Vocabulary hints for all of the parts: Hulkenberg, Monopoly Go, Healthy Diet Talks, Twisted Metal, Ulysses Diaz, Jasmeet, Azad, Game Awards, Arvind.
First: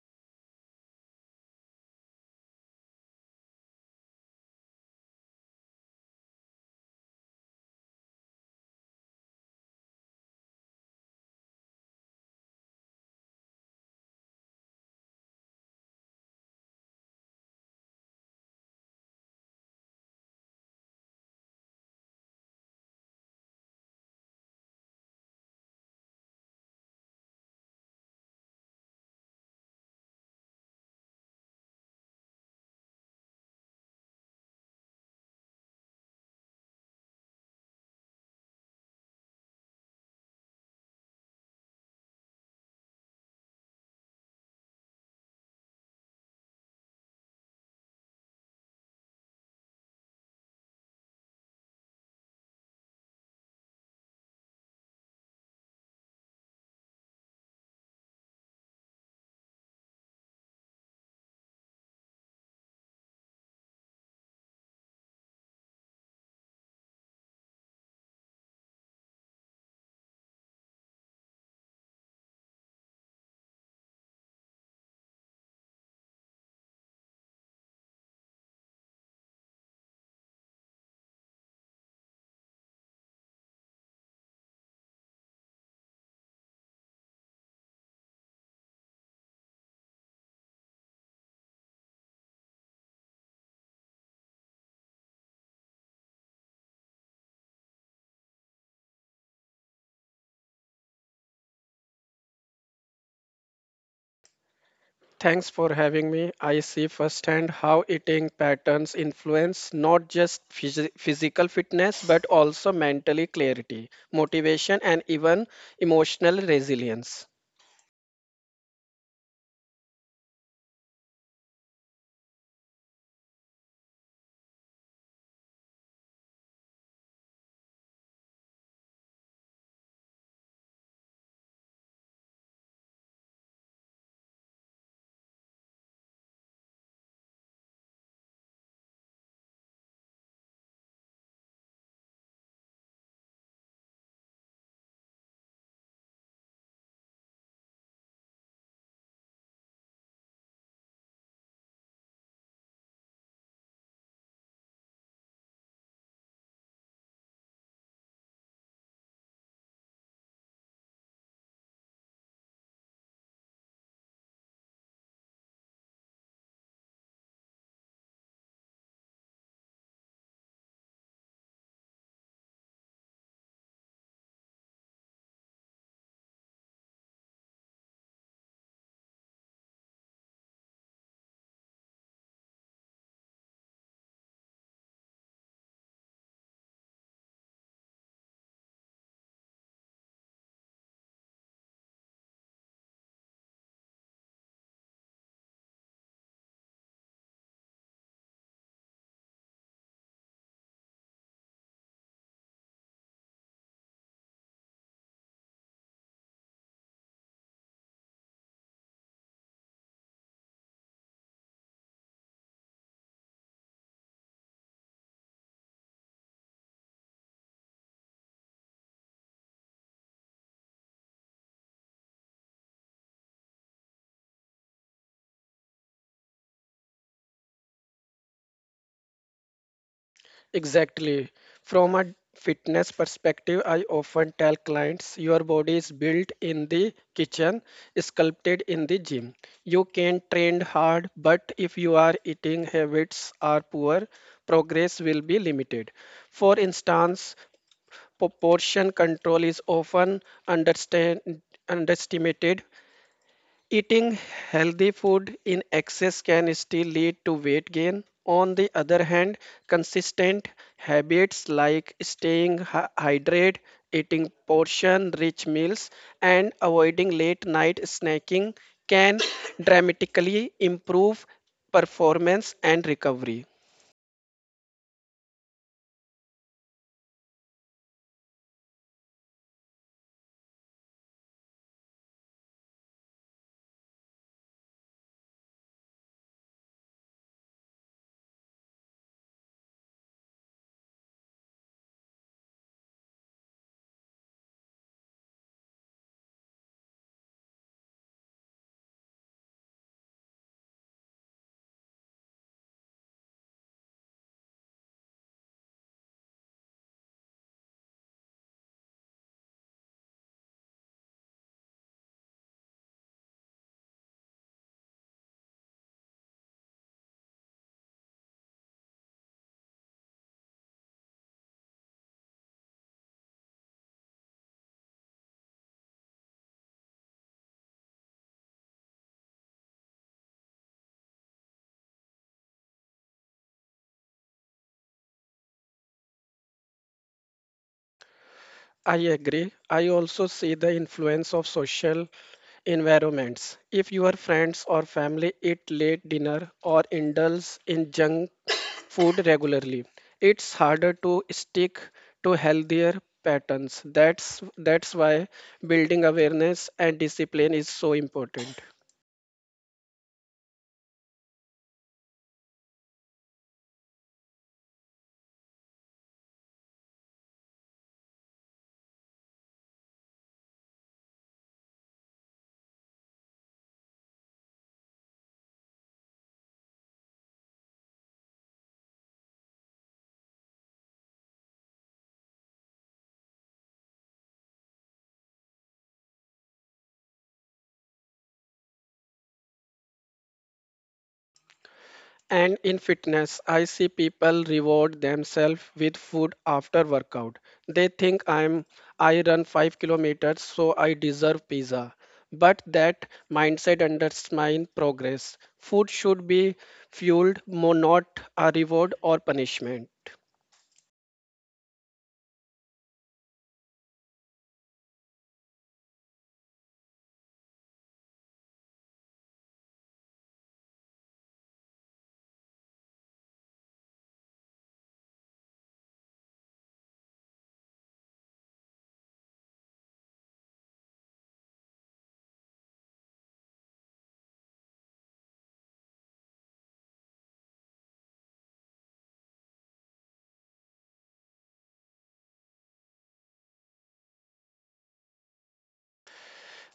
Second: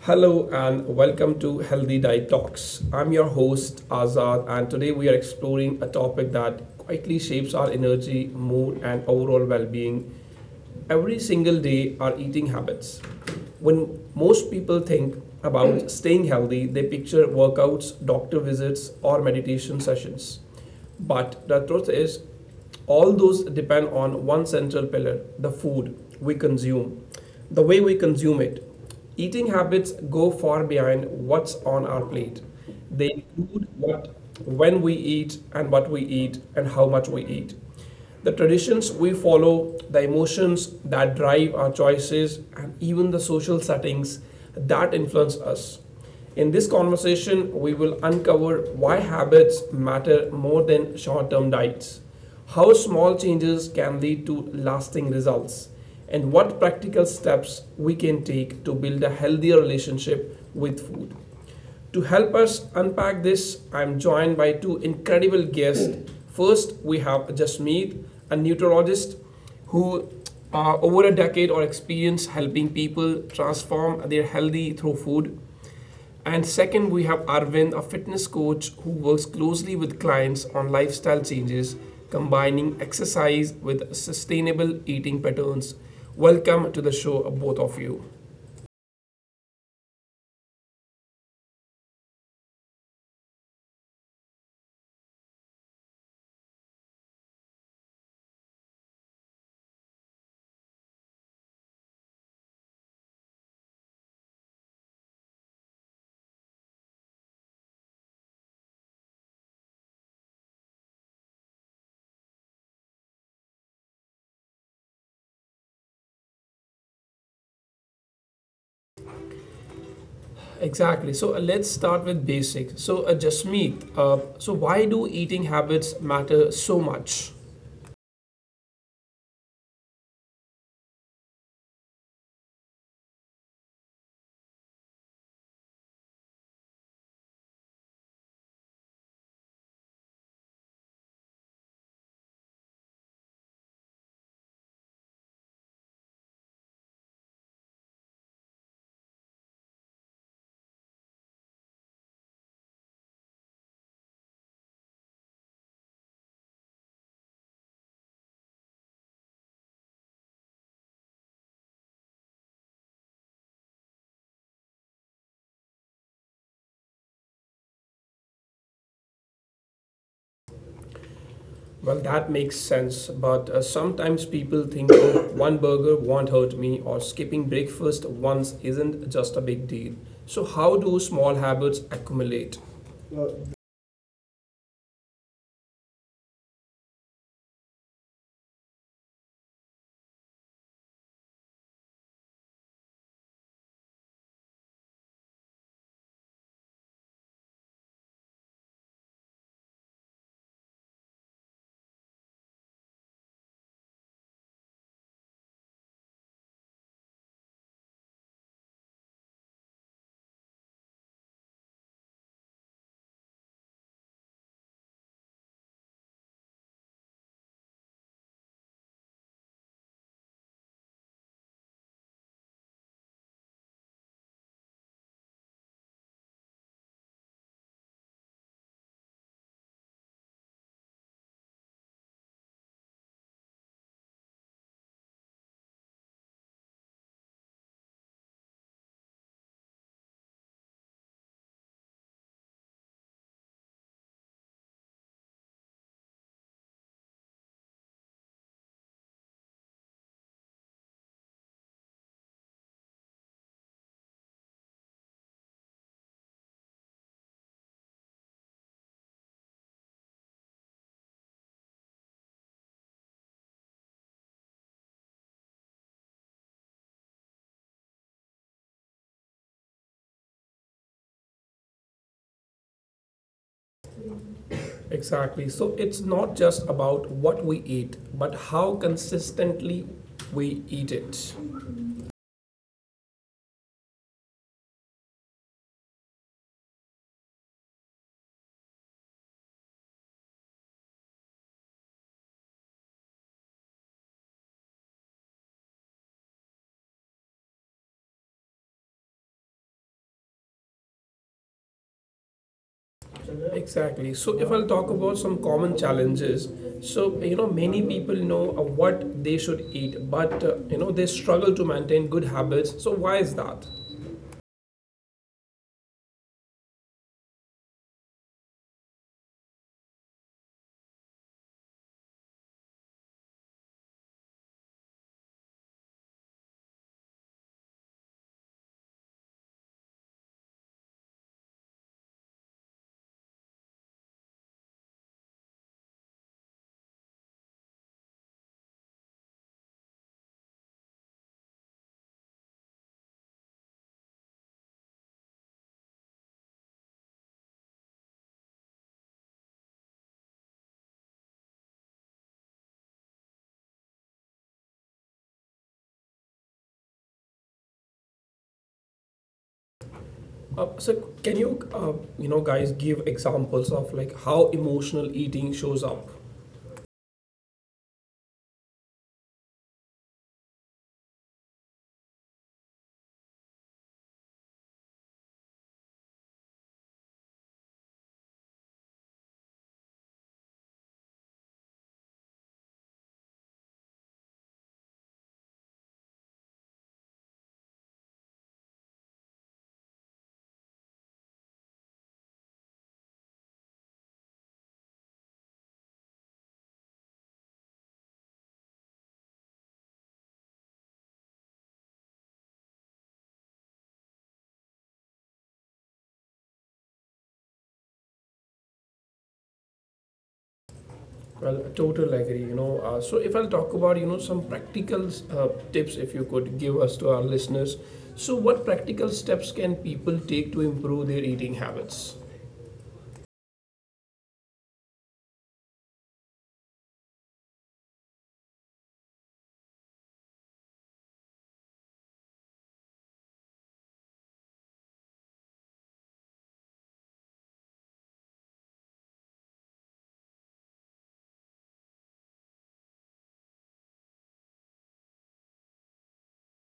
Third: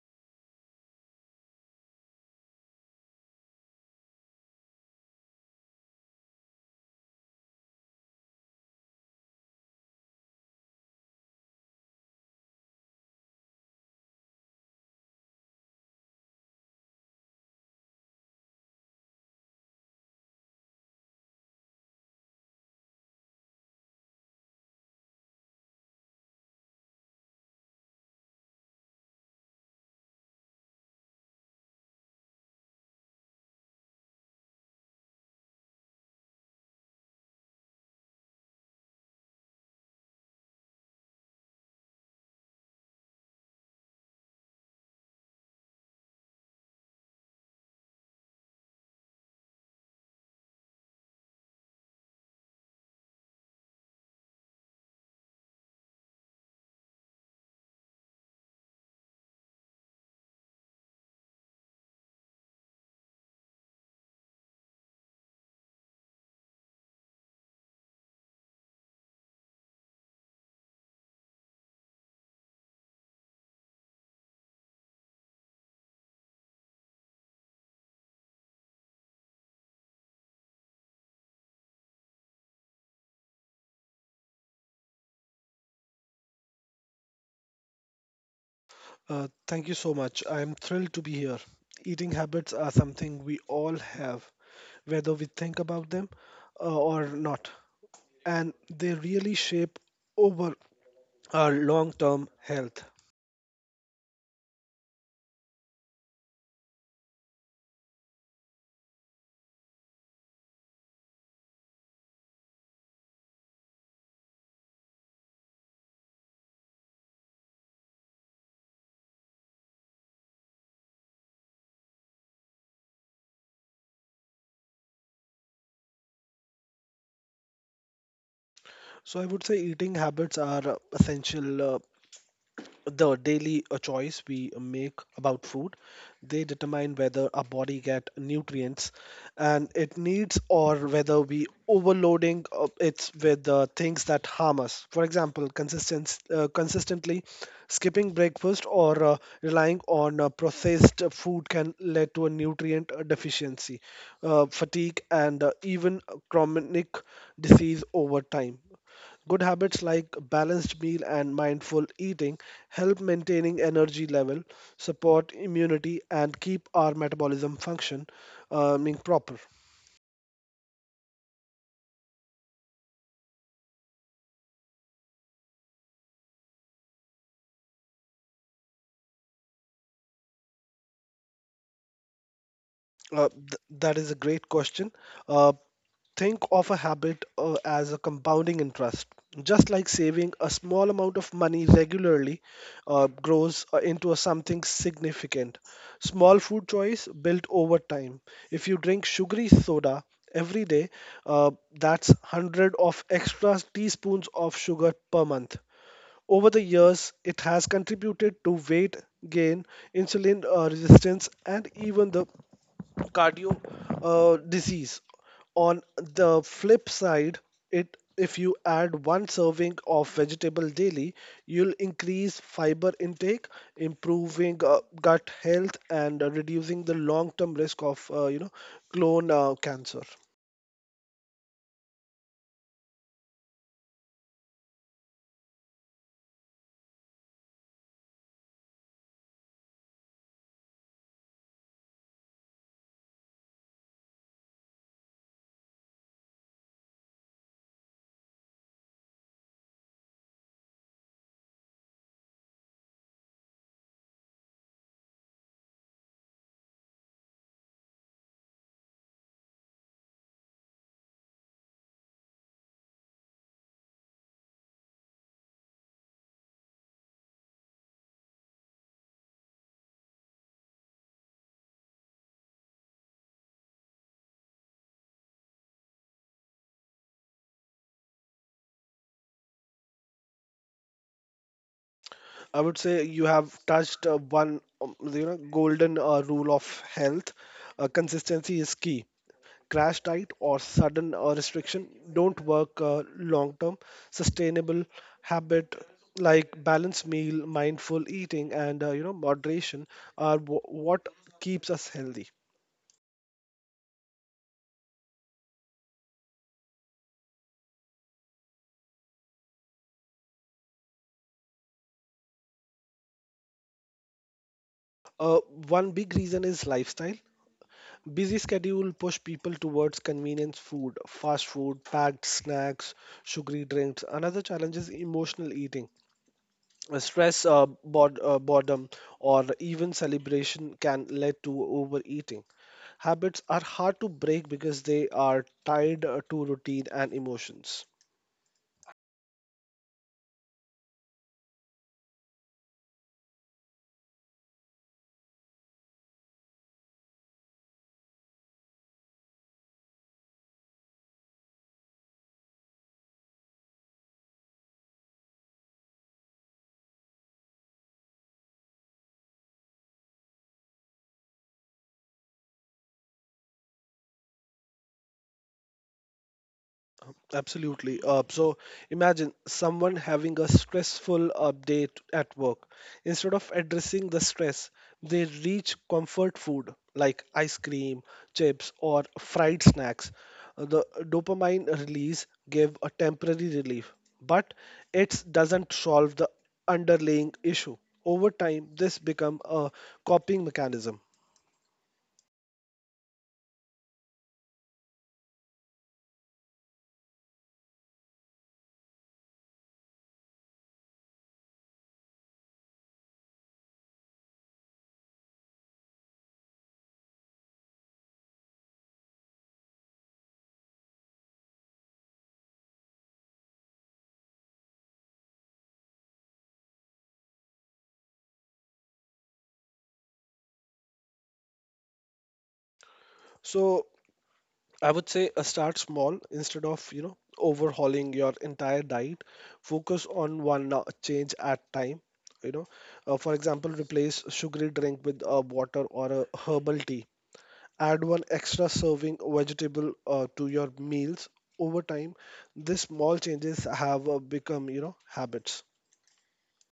Hello and welcome to Healthy Diet Talks. I'm your host Azad, and today we are exploring a topic that quietly shapes our energy, mood, and overall well being every single day: our eating habits. When most people think about staying healthy, they picture workouts, doctor visits, or meditation sessions. But the truth is, all those depend on one central pillar: the food we consume, the way we consume it. Eating habits go far behind what's on our plate. They include what, when we eat, and what we eat, and how much we eat. The traditions we follow, the emotions that drive our choices, and even the social settings that influence us. In this conversation, we will uncover why habits matter more than short term diets, how small changes can lead to lasting results, and what practical steps we can take to build a healthier relationship with food. To help us unpack this, I'm joined by two incredible guests. First, we have Jasmeet, a nutritionist, who over a decade or experience helping people transform their healthy through food. And second, we have Arvind, a fitness coach who works closely with clients on lifestyle changes, combining exercise with sustainable eating patterns. Welcome to the show, both of you. Thank you so much. I am thrilled to be here. Eating habits are something we all have, whether we think about them or not, and they really shape over our long term health. Thanks for having me. I see firsthand how eating patterns influence not just physical fitness but also mental clarity, motivation, and even emotional resilience. Exactly. So let's start with basics. So, Jasmeet, so why do eating habits matter so much? So, I would say eating habits are essential, the daily choice we make about food, they determine whether our body get nutrients and it needs, or whether we overloading it's with things that harm us. For example, consistent consistently skipping breakfast or relying on processed food can lead to a nutrient deficiency, fatigue, and even chronic disease over time. Good habits like balanced meal and mindful eating help maintaining energy level, support immunity, and keep our metabolism function being proper? Well, that makes sense, but sometimes people think, oh, one burger won't hurt me, or skipping breakfast once isn't just a big deal. So, how do small habits accumulate? Uh, th- that is a great question. Uh, Think of a habit as a compounding interest. Just like saving a small amount of money regularly grows into a something significant. Small food choice built over time. If you drink sugary soda every day, uh, that's 100 of extra teaspoons of sugar per month. Over the years, it has contributed to weight gain, insulin resistance, and even the cardio disease. On the flip side, it if you add one serving of vegetable daily, you'll increase fiber intake, improving gut health, and reducing the long-term risk of you know colon cancer. Exactly. From a fitness perspective, I often tell clients your body is built in the kitchen, sculpted in the gym. You can train hard, but if your eating habits are poor, progress will be limited. For instance, proportion control is often understand, underestimated. Eating healthy food in excess can still lead to weight gain. On the other hand, consistent habits like staying hydrated, eating portion rich meals, and avoiding late night snacking can dramatically improve performance and recovery. Exactly. So, it's not just about what we eat, but how consistently we eat it. I would say you have touched one golden rule of health. Consistency is key. Crash diet or sudden restriction don't work long term, sustainable habit like balanced meal, mindful eating, and moderation are what keeps us healthy. Exactly. So, if I'll talk about some common challenges, so you know, many people know what they should eat, but you know, they struggle to maintain good habits. So, why is that? uh, One big reason is lifestyle. Busy schedule push people towards convenience food, fast food, packed snacks, sugary drinks. Another challenge is emotional eating. Stress, boredom, or even celebration can lead to overeating. Habits are hard to break because they are tied to routine and emotions. I agree. I also see the influence of social environments. If your friends or family eat late dinner or indulge in junk food regularly, it's harder to stick to healthier patterns. That's why building awareness and discipline is so important. So can you uh, you know guys give examples of like how emotional eating shows up? Absolutely. So imagine someone having a stressful update at work. Instead of addressing the stress, they reach comfort food like ice cream, chips, or fried snacks. The dopamine release gave a temporary relief, but it doesn't solve the underlying issue. Over time, this become a coping mechanism. And in fitness, I see people reward themselves with food after workout. They think, I run 5 kilometers so I deserve pizza. But that mindset undermines progress. Food should be fueled, more not a reward or punishment. Well, I total agree. You know, so if I'll talk about you know some practical tips, if you could give us to our listeners. So what practical steps can people take to improve their eating habits? So I would say start small instead of overhauling your entire diet. Focus on one change at time. You know, for example, replace sugary drink with water or a herbal tea. Add one extra serving vegetable to your meals. Over time, these small changes have become habits.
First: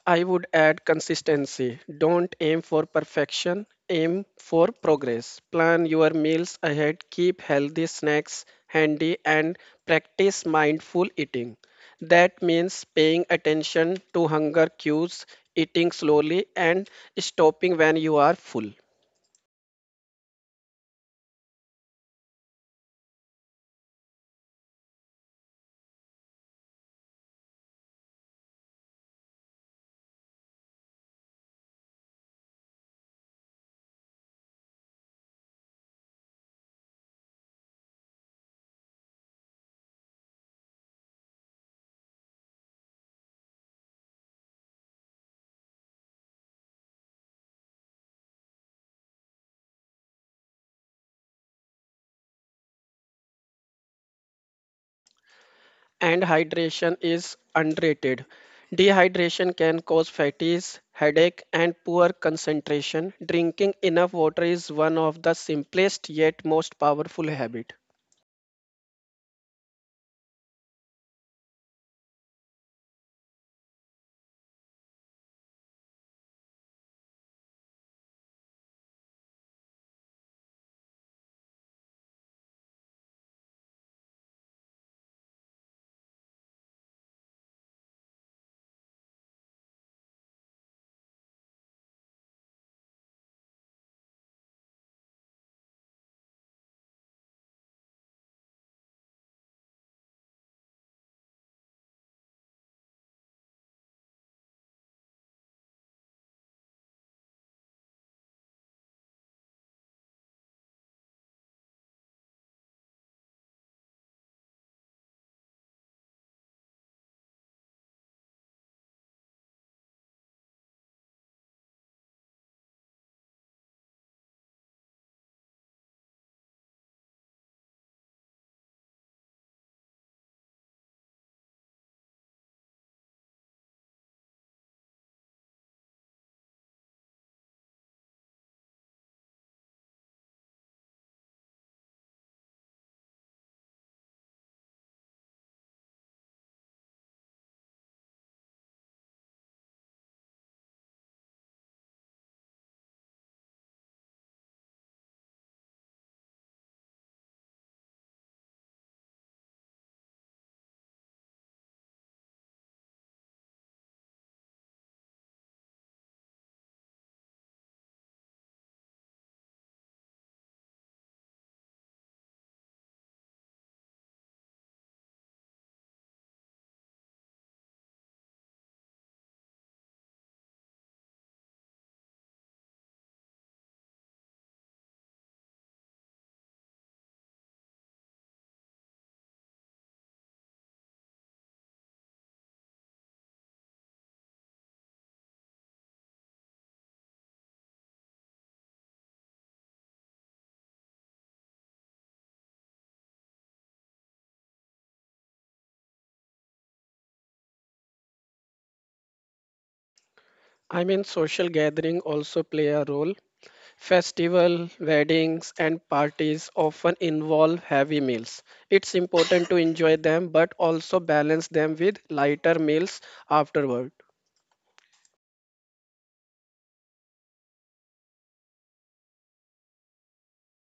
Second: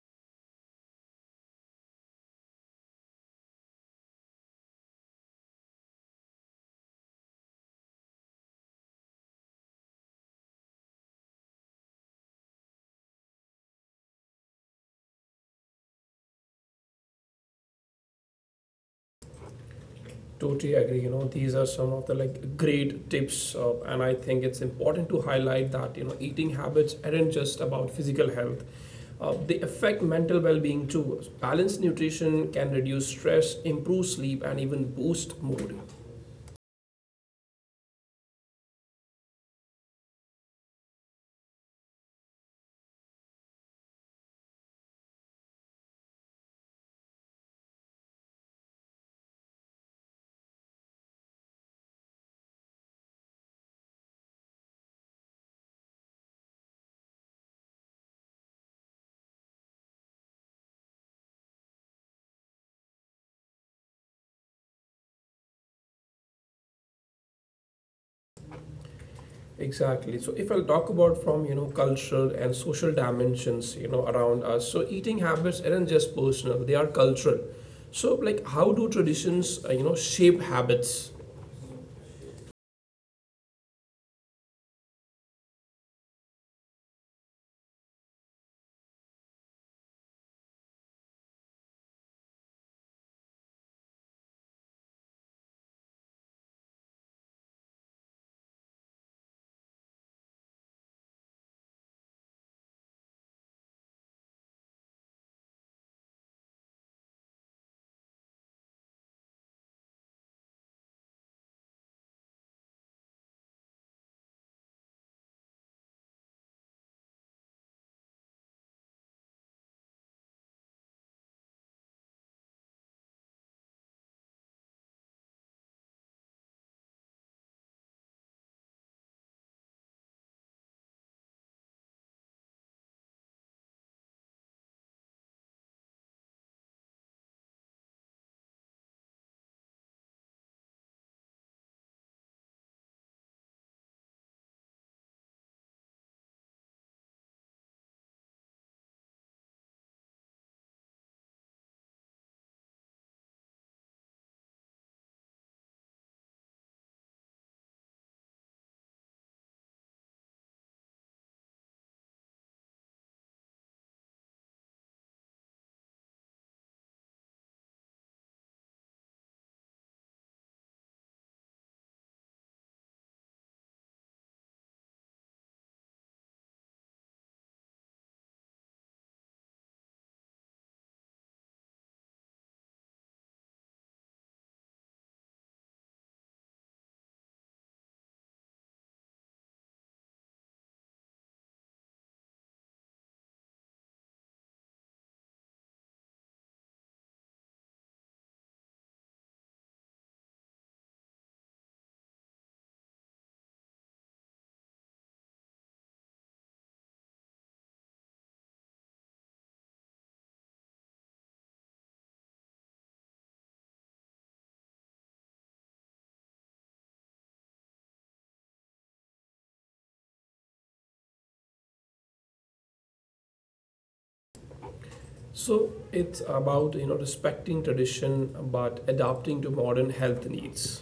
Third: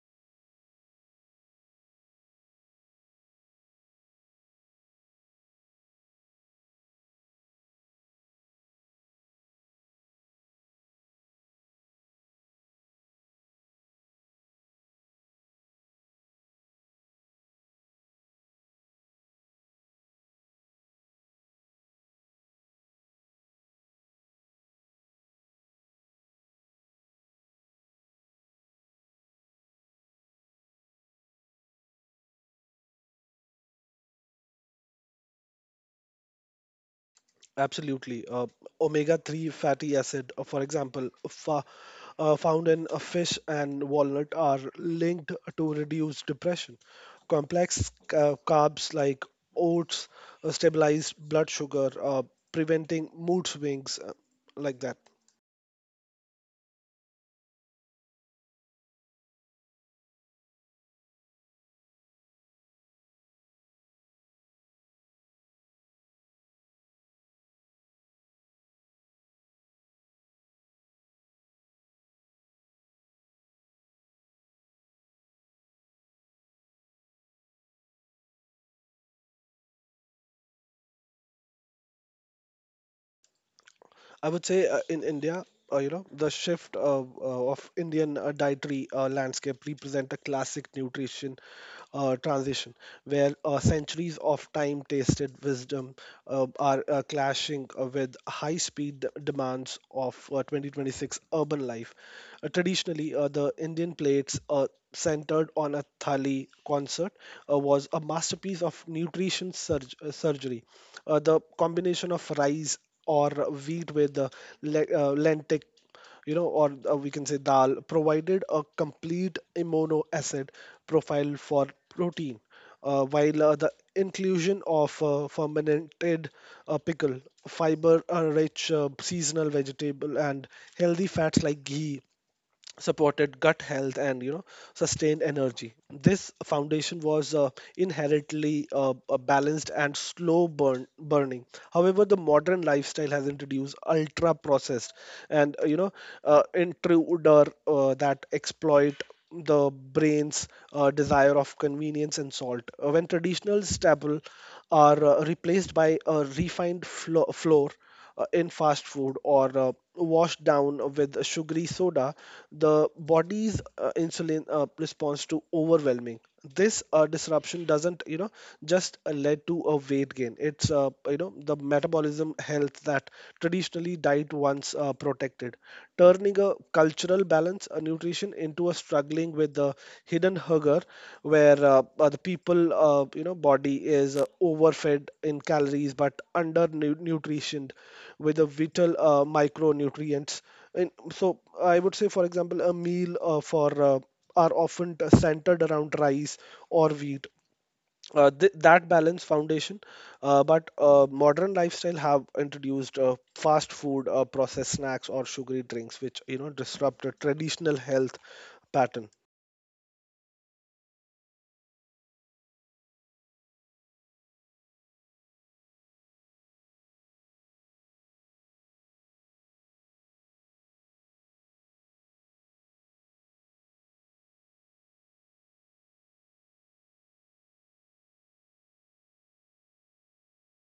I would add consistency. Don't aim for perfection, aim for progress. Plan your meals ahead, keep healthy snacks handy, and practice mindful eating. That means paying attention to hunger cues, eating slowly, and stopping when you are full. Totally agree. You know, these are some of the like great tips, and I think it's important to highlight that you know eating habits aren't just about physical health; they affect mental well-being too. Balanced nutrition can reduce stress, improve sleep, and even boost mood. Absolutely. Omega-3 fatty acid, for example, found in a fish and walnut are linked to reduce depression. Complex carbs like oats stabilize blood sugar, preventing mood swings like that. And hydration is underrated. Dehydration can cause fatigues, headache, and poor concentration. Drinking enough water is one of the simplest yet most powerful habit. Exactly. So if I'll talk about from you know cultural and social dimensions, you know, around us. So eating habits aren't just personal; they are cultural. So like, how do traditions you know shape habits? I would say in India, the shift of Indian dietary landscape represent a classic nutrition transition where centuries of time tasted wisdom are clashing with high speed demands of 2026 urban life. Traditionally, the Indian plates centered on a thali concert was a masterpiece of nutrition surgery. The combination of rice or wheat with lentic, you know, or we can say dal, provided a complete amino acid profile for protein, while the inclusion of fermented pickle, fiber rich seasonal vegetable, and healthy fats like ghee supported gut health and sustained energy. This foundation was inherently balanced and slow burning. However, the modern lifestyle has introduced ultra processed and intruder that exploit the brain's desire of convenience and salt. When traditional staple are replaced by a refined flour in fast food or washed down with sugary soda, the body's insulin response to overwhelming. This disruption doesn't, just led to a weight gain. It's, the metabolism health that traditionally diet once protected, turning a cultural balance, a nutrition into a struggling with the hidden hunger, where the people, body is overfed in calories but under nutritioned with the vital micronutrients. And so I would say, for example, a meal for are often centered around rice or wheat, that balance foundation, but modern lifestyle have introduced fast food, processed snacks, or sugary drinks, which disrupt the traditional health pattern. I mean, social gathering also play a role. Festival, weddings, and parties often involve heavy meals. It's important to enjoy them, but also balance them with lighter meals afterward. So it's about you know respecting tradition but adapting to modern health needs.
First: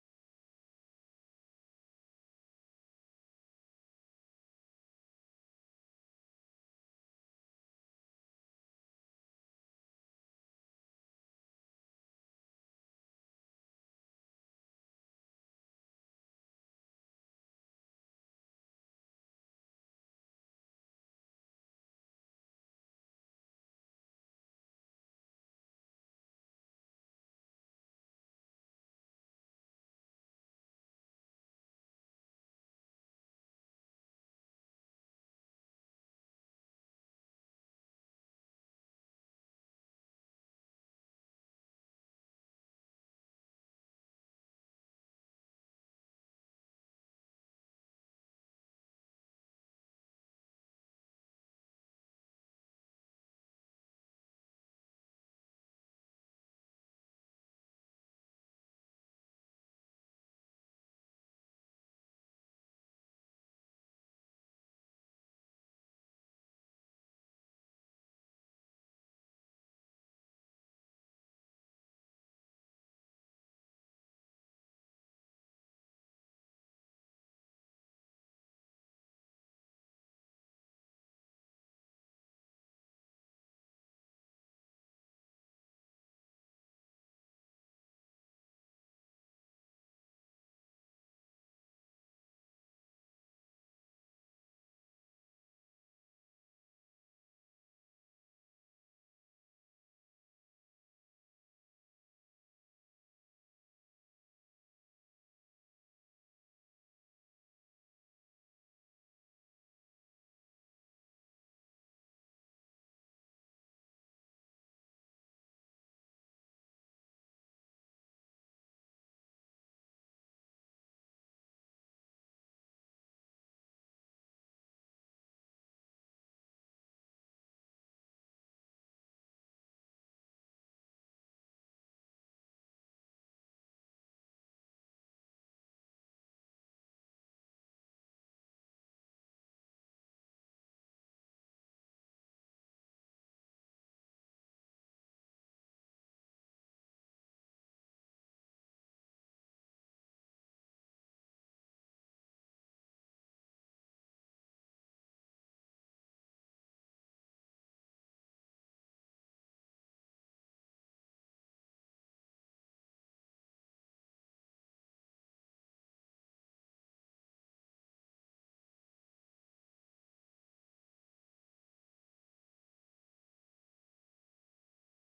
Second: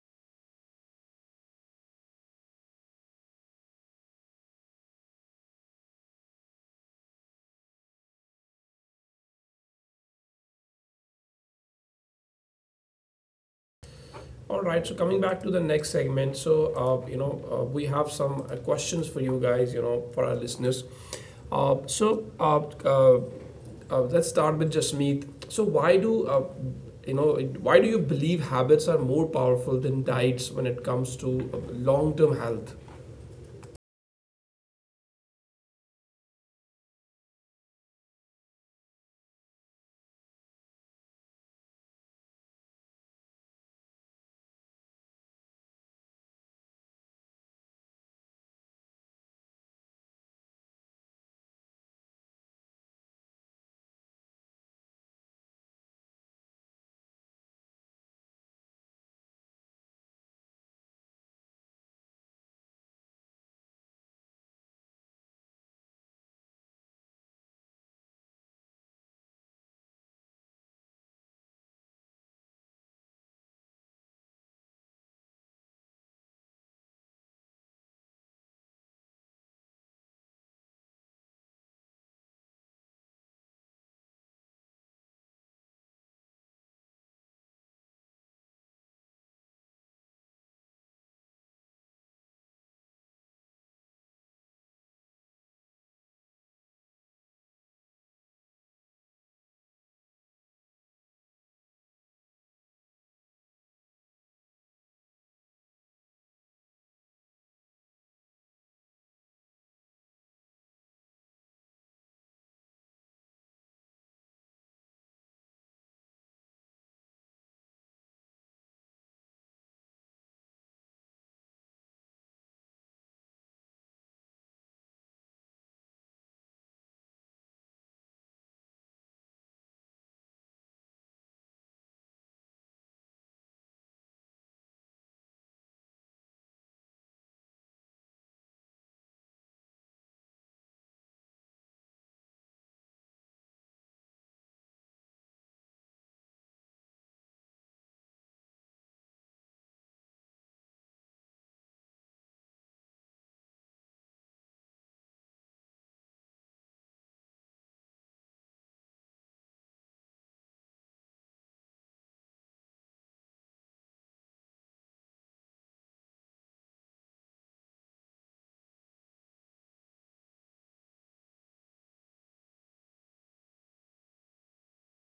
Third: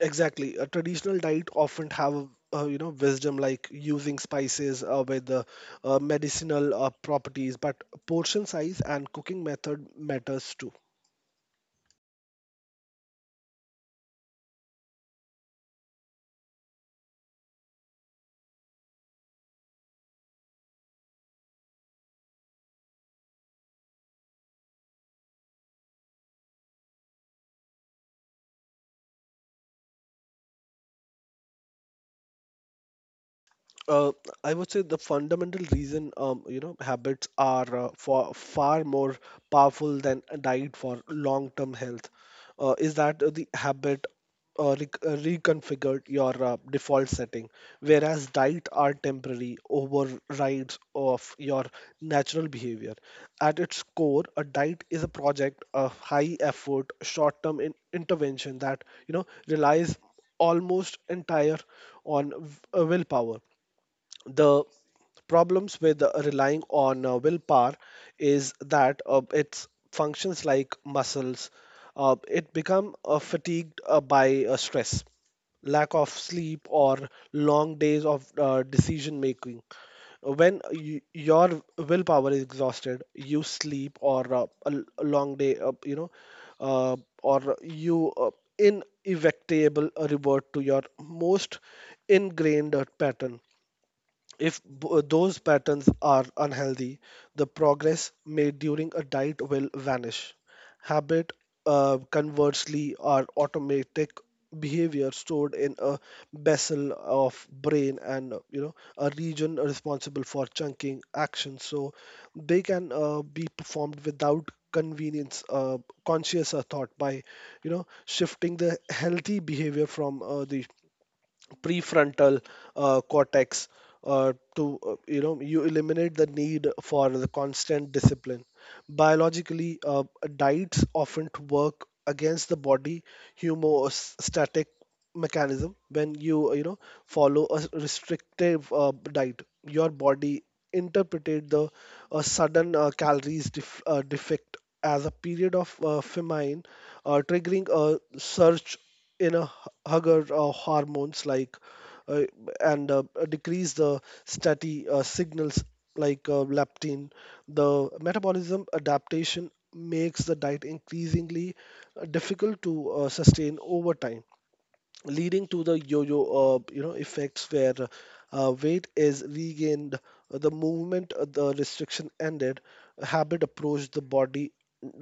Exactly. A traditional diet often have wisdom like using spices with the medicinal properties, but portion size and cooking method matters too. All right. So coming back to the next segment. So we have some questions for you guys. You know, for our listeners. Uh, so uh, uh, let's start with Jasmeet. So why do why do you believe habits are more powerful than diets when it comes to long term health? uh, I would say the fundamental reason, habits are far, far more powerful than a diet for long-term health. Is that the habit, reconfigured your default setting, whereas diet are temporary overrides of your natural behavior. At its core, a diet is a project, a high-effort, short-term intervention that relies almost entire on willpower. The problems with relying on willpower is that it functions like muscles. It become fatigued by stress, lack of sleep, or long days of decision making. When you, your willpower is exhausted, you sleep or a long day, uh, or you inevitable revert to your most ingrained pattern. If those patterns are unhealthy, the progress made during a diet will vanish. Habit, conversely, are automatic behavior stored in a vessel of brain and a region responsible for chunking action. So they can be performed without convenience, conscious thought by shifting the healthy behavior from the prefrontal cortex to you eliminate the need for the constant discipline. Biologically, diets often work against the body homeostatic mechanism. When you you know follow a restrictive diet, your body interpreted the sudden calories defect as a period of famine, triggering a surge in a hugger hormones like uh, and decrease the steady signals like leptin. The metabolism adaptation makes the diet increasingly difficult to sustain over time, leading to the yo-yo effects where weight is regained the movement the restriction ended. Habit approached the body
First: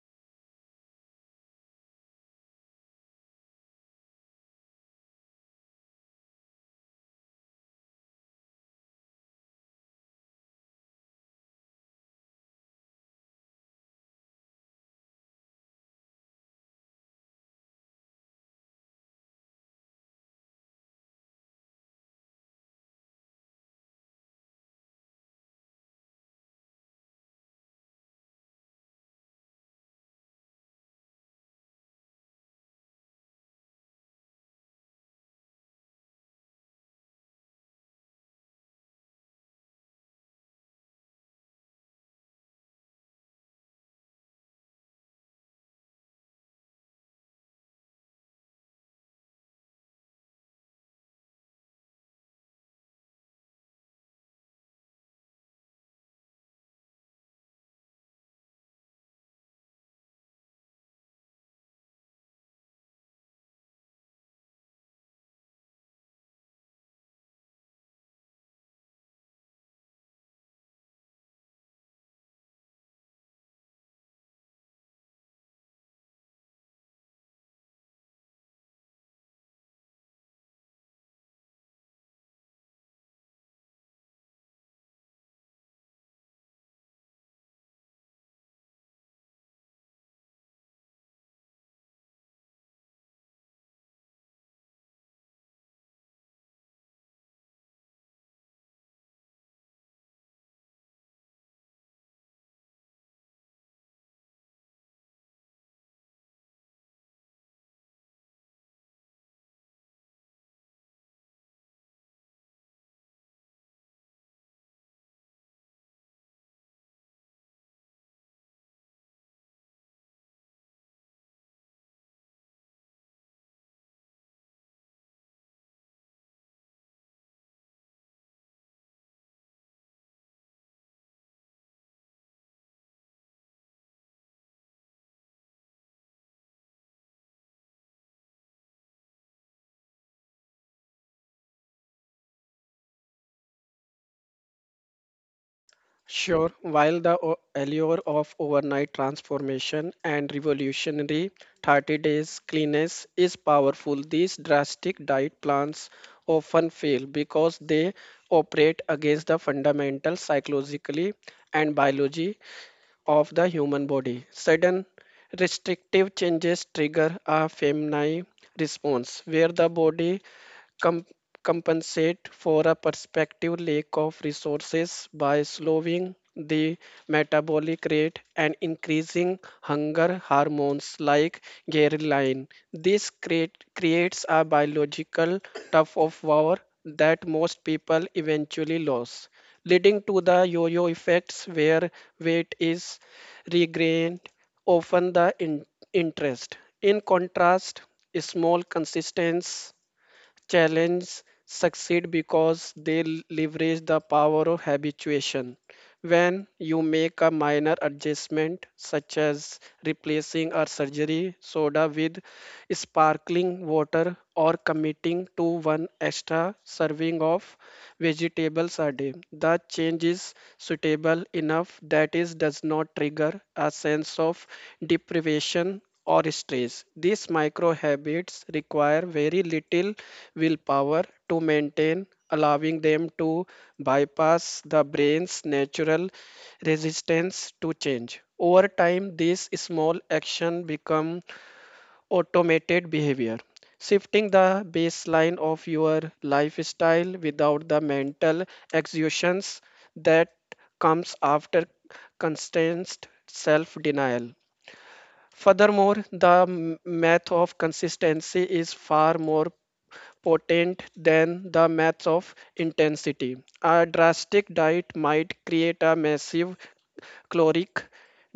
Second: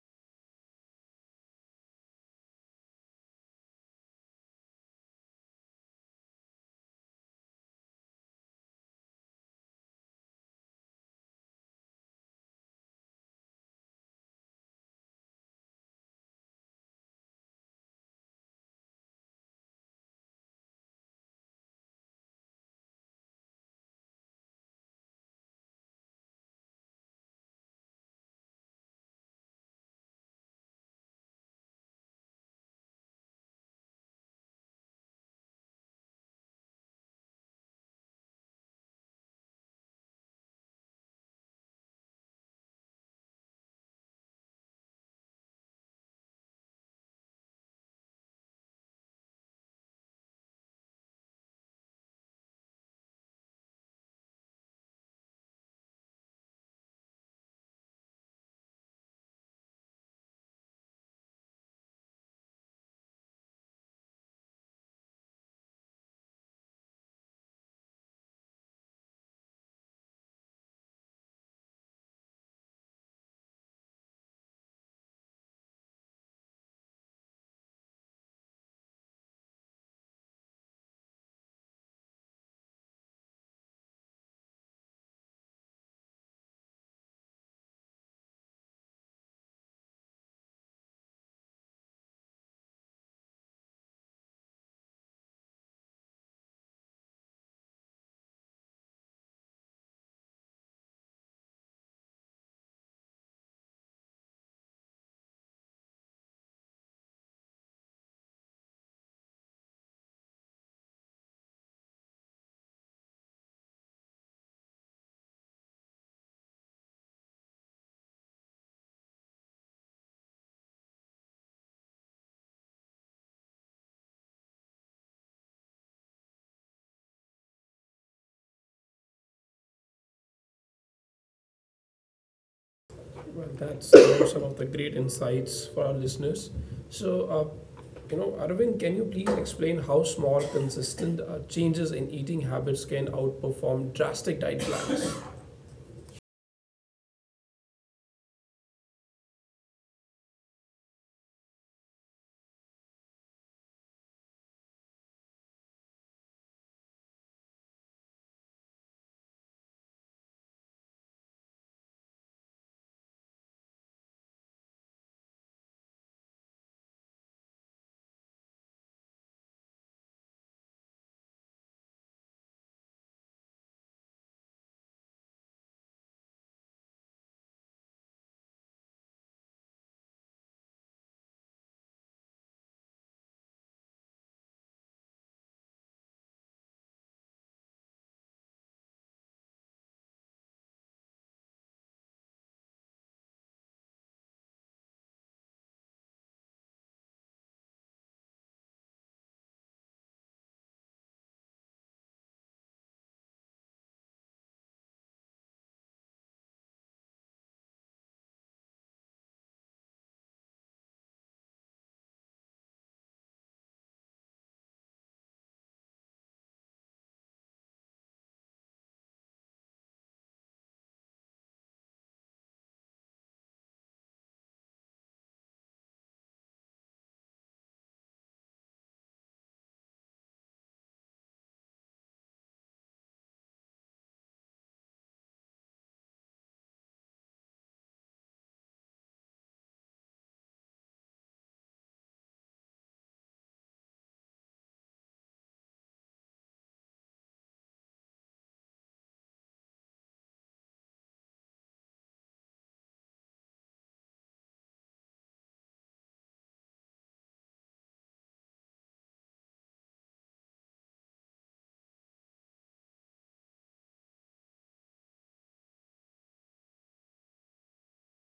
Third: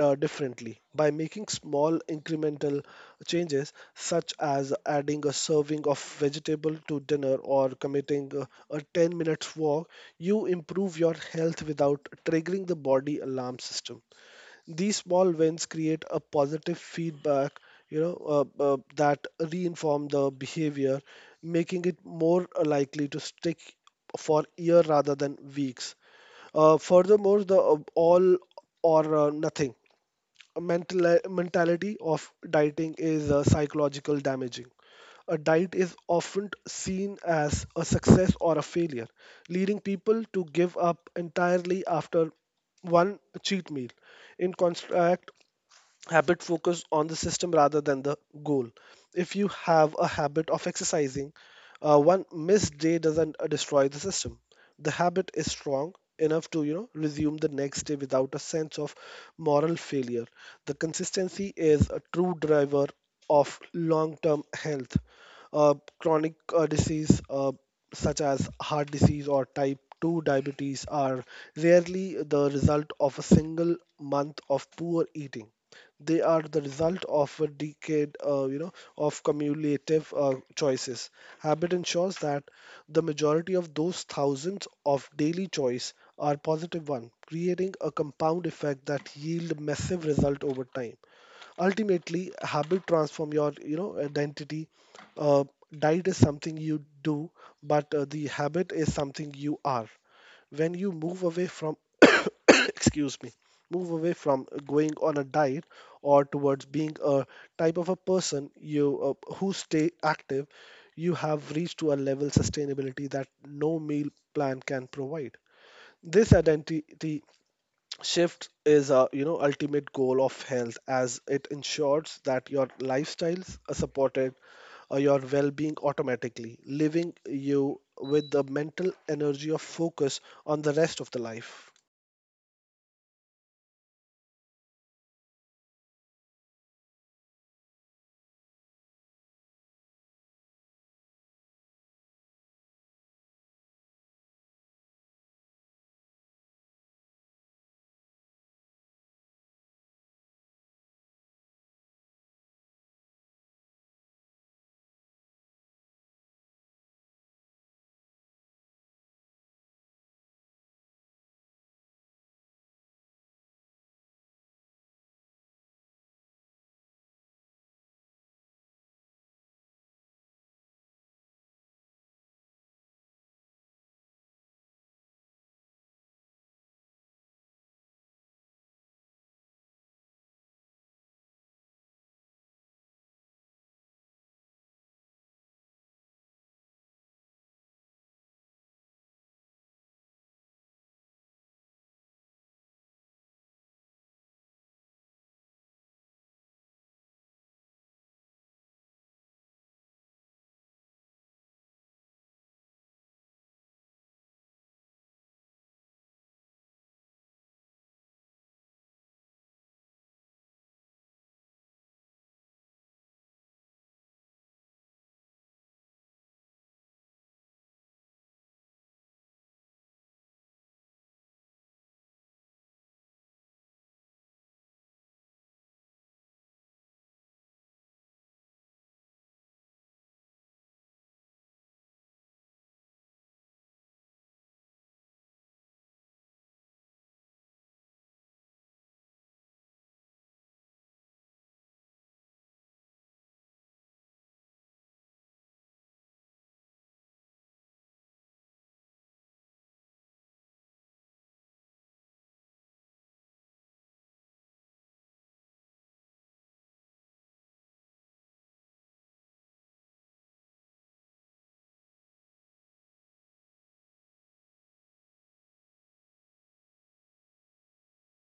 differently by making small incremental changes such as adding a serving of vegetable to dinner or committing a 10 minute minutes walk, you improve your health without triggering the body alarm system. These small wins create a positive feedback, that reinform the behavior, making it more likely to stick for year rather than weeks. Furthermore, the all or nothing mentality of dieting is psychological damaging. A diet is often seen as a success or a failure, leading people to give up entirely after one cheat meal. In contrast, habit focus on the system rather than the goal. If you have a habit of exercising, one missed day doesn't destroy the system. The habit is strong enough to resume the next day without a sense of moral failure. The consistency is a true driver of long term health. Chronic disease such as heart disease or type 2 diabetes are rarely the result of a single month of poor eating. They are the result of a decade, of cumulative choices. Habit ensures that the majority of those thousands of daily choice are positive one, creating a compound effect that yield massive result over time. Ultimately, habit transform your identity. uh, Diet is something you do, but the habit is something you are. When you move away from, excuse me, move away from going on a diet or towards being a type of a person you who stay active, you have reached to a level sustainability that no meal plan can provide. This identity shift is a ultimate goal of health, as it ensures that your lifestyles are supported, your well being automatically, leaving you with the mental energy of focus on the rest of the life. Well, that's some of the great insights for our listeners. So, you know, Arvind, can you please explain how small, consistent changes in eating habits can outperform drastic diet plans? Sure, while the allure of overnight transformation and revolutionary 30 days cleanness is powerful, these drastic diet plans often fail because they operate against the fundamental psychologically and biology of the human body. Sudden restrictive changes trigger a feminine response where the body com- compensate for a prospective lack of resources by slowing the metabolic rate and increasing hunger hormones like ghrelin. This creates a biological tug of war that most people eventually lose, leading to the yo-yo effects where weight is regained often the interest. In contrast, small consistence challenges succeed because they leverage the power of habituation. When you make a minor adjustment, such as replacing a surgery soda with sparkling water or committing to one extra serving of vegetables a day, the change is suitable enough that it does not trigger a sense of deprivation or stress. These micro habits require very little willpower to maintain, allowing them to bypass the brain's natural resistance to change. Over time, these small actions become automated behavior, shifting the baseline of your lifestyle without the mental exertions that comes after constant self denial. Furthermore, the math of consistency is far more potent than the math of intensity. A drastic diet might create a massive caloric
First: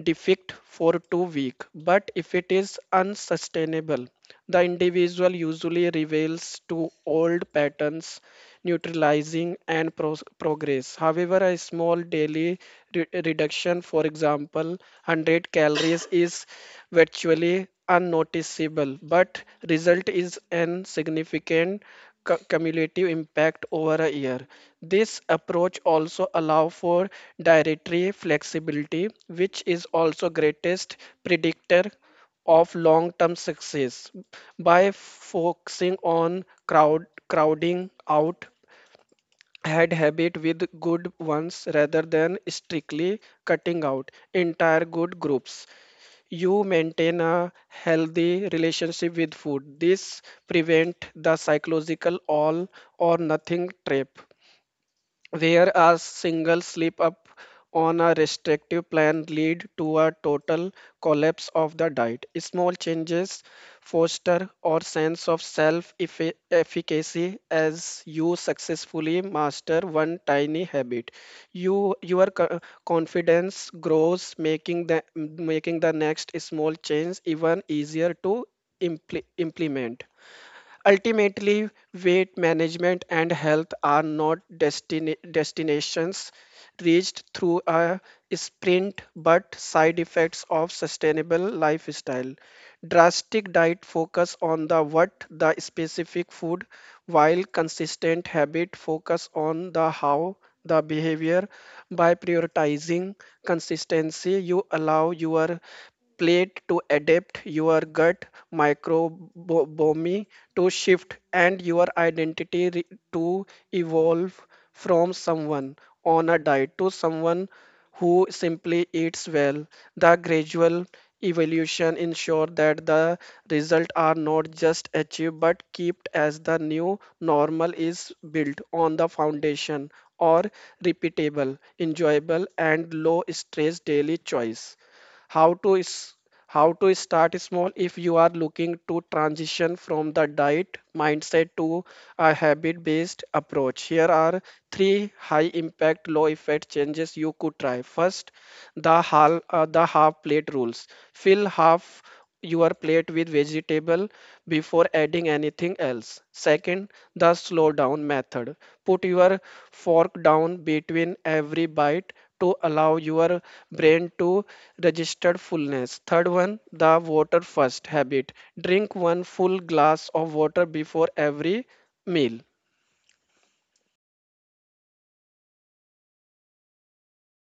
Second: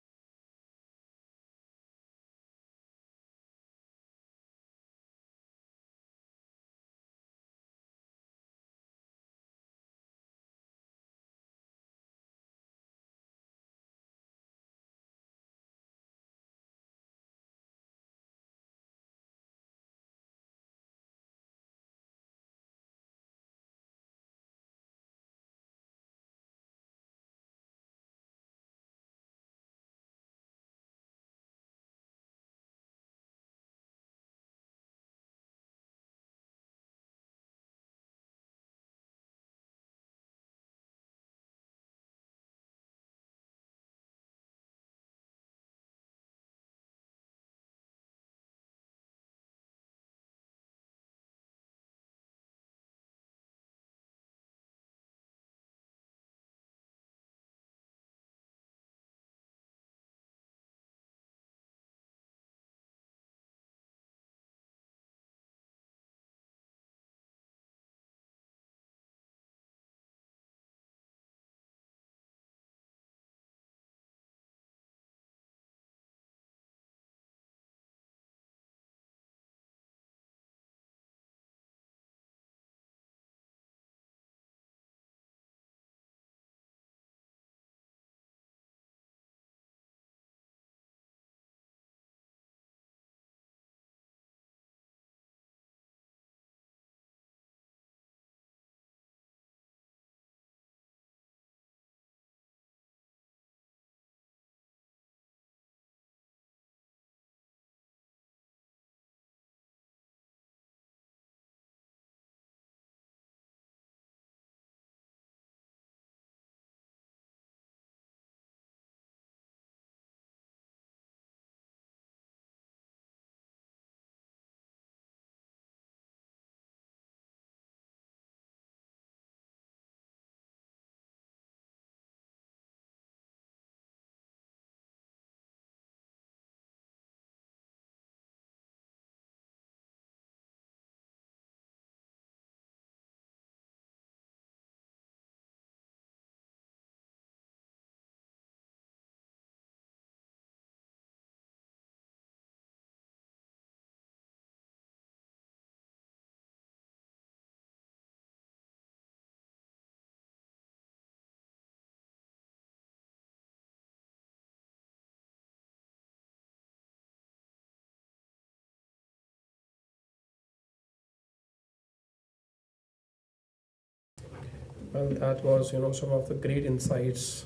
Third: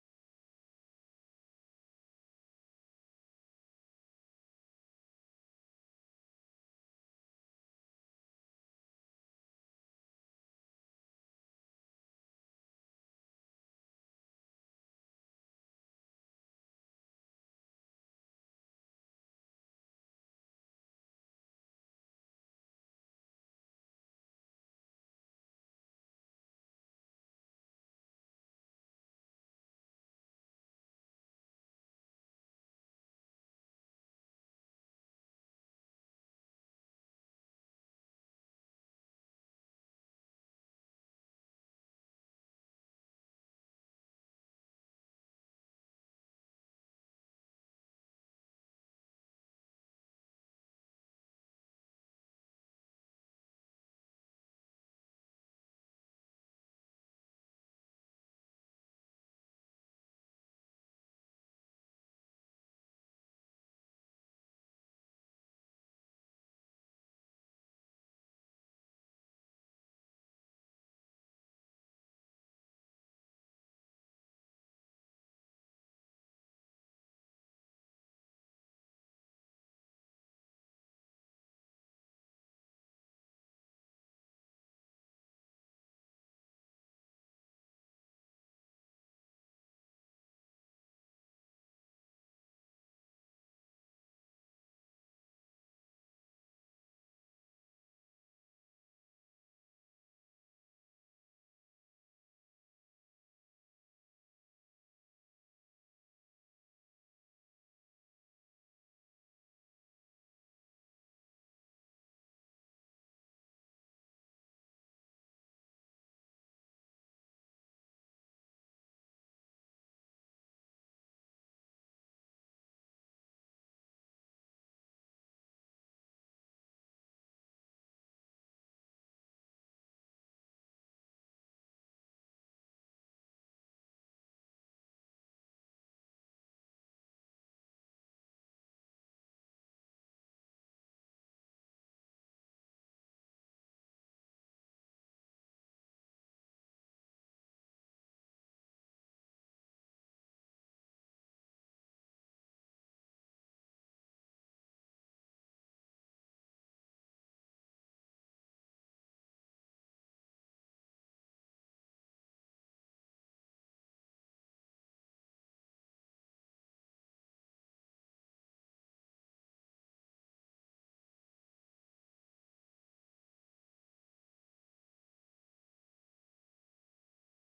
deficit for 2 weeks, but if it is unsustainable, the individual usually reveals to old patterns, neutralizing and progress. However, a small daily reduction, for example, 100 calories, is virtually unnoticeable, but result is an significant cumulative impact over a year. This approach also allow for dietary flexibility, which is also greatest predictor of long-term success. By focusing on crowding out had habit with good ones rather than strictly cutting out entire good groups, you maintain a healthy relationship with food. This prevent the psychological all or nothing trap where a single slip up on a restrictive plan lead to a total collapse of the diet. Small changes foster our sense of self-efficacy. As you successfully master one tiny habit, your confidence grows, making the next small change even easier to implement. Ultimately, weight management and health are not destinations reached through a sprint but side effects of sustainable lifestyle. Drastic diet focus on the what, the specific food, while consistent habit focus on the how, the behavior. By prioritizing consistency, you allow your plate to adapt, your gut microbiome to shift, and your identity to evolve from someone on a diet to someone who simply eats well. The gradual evolution ensure that the result are not just achieved but kept as the new normal is built on the foundation or repeatable, enjoyable and low stress daily choice. How to is how to start small. If you are looking to transition from the diet mindset to a habit based approach, here are three high impact low effect changes you could try. First, the half plate rules, fill half your plate with vegetable before adding anything else. Second, the slow down method, put your fork down between every bite to allow your brain to register fullness. Third one, the water first habit. Drink one full glass of water before every meal. Well, that was, you know, some of the great insights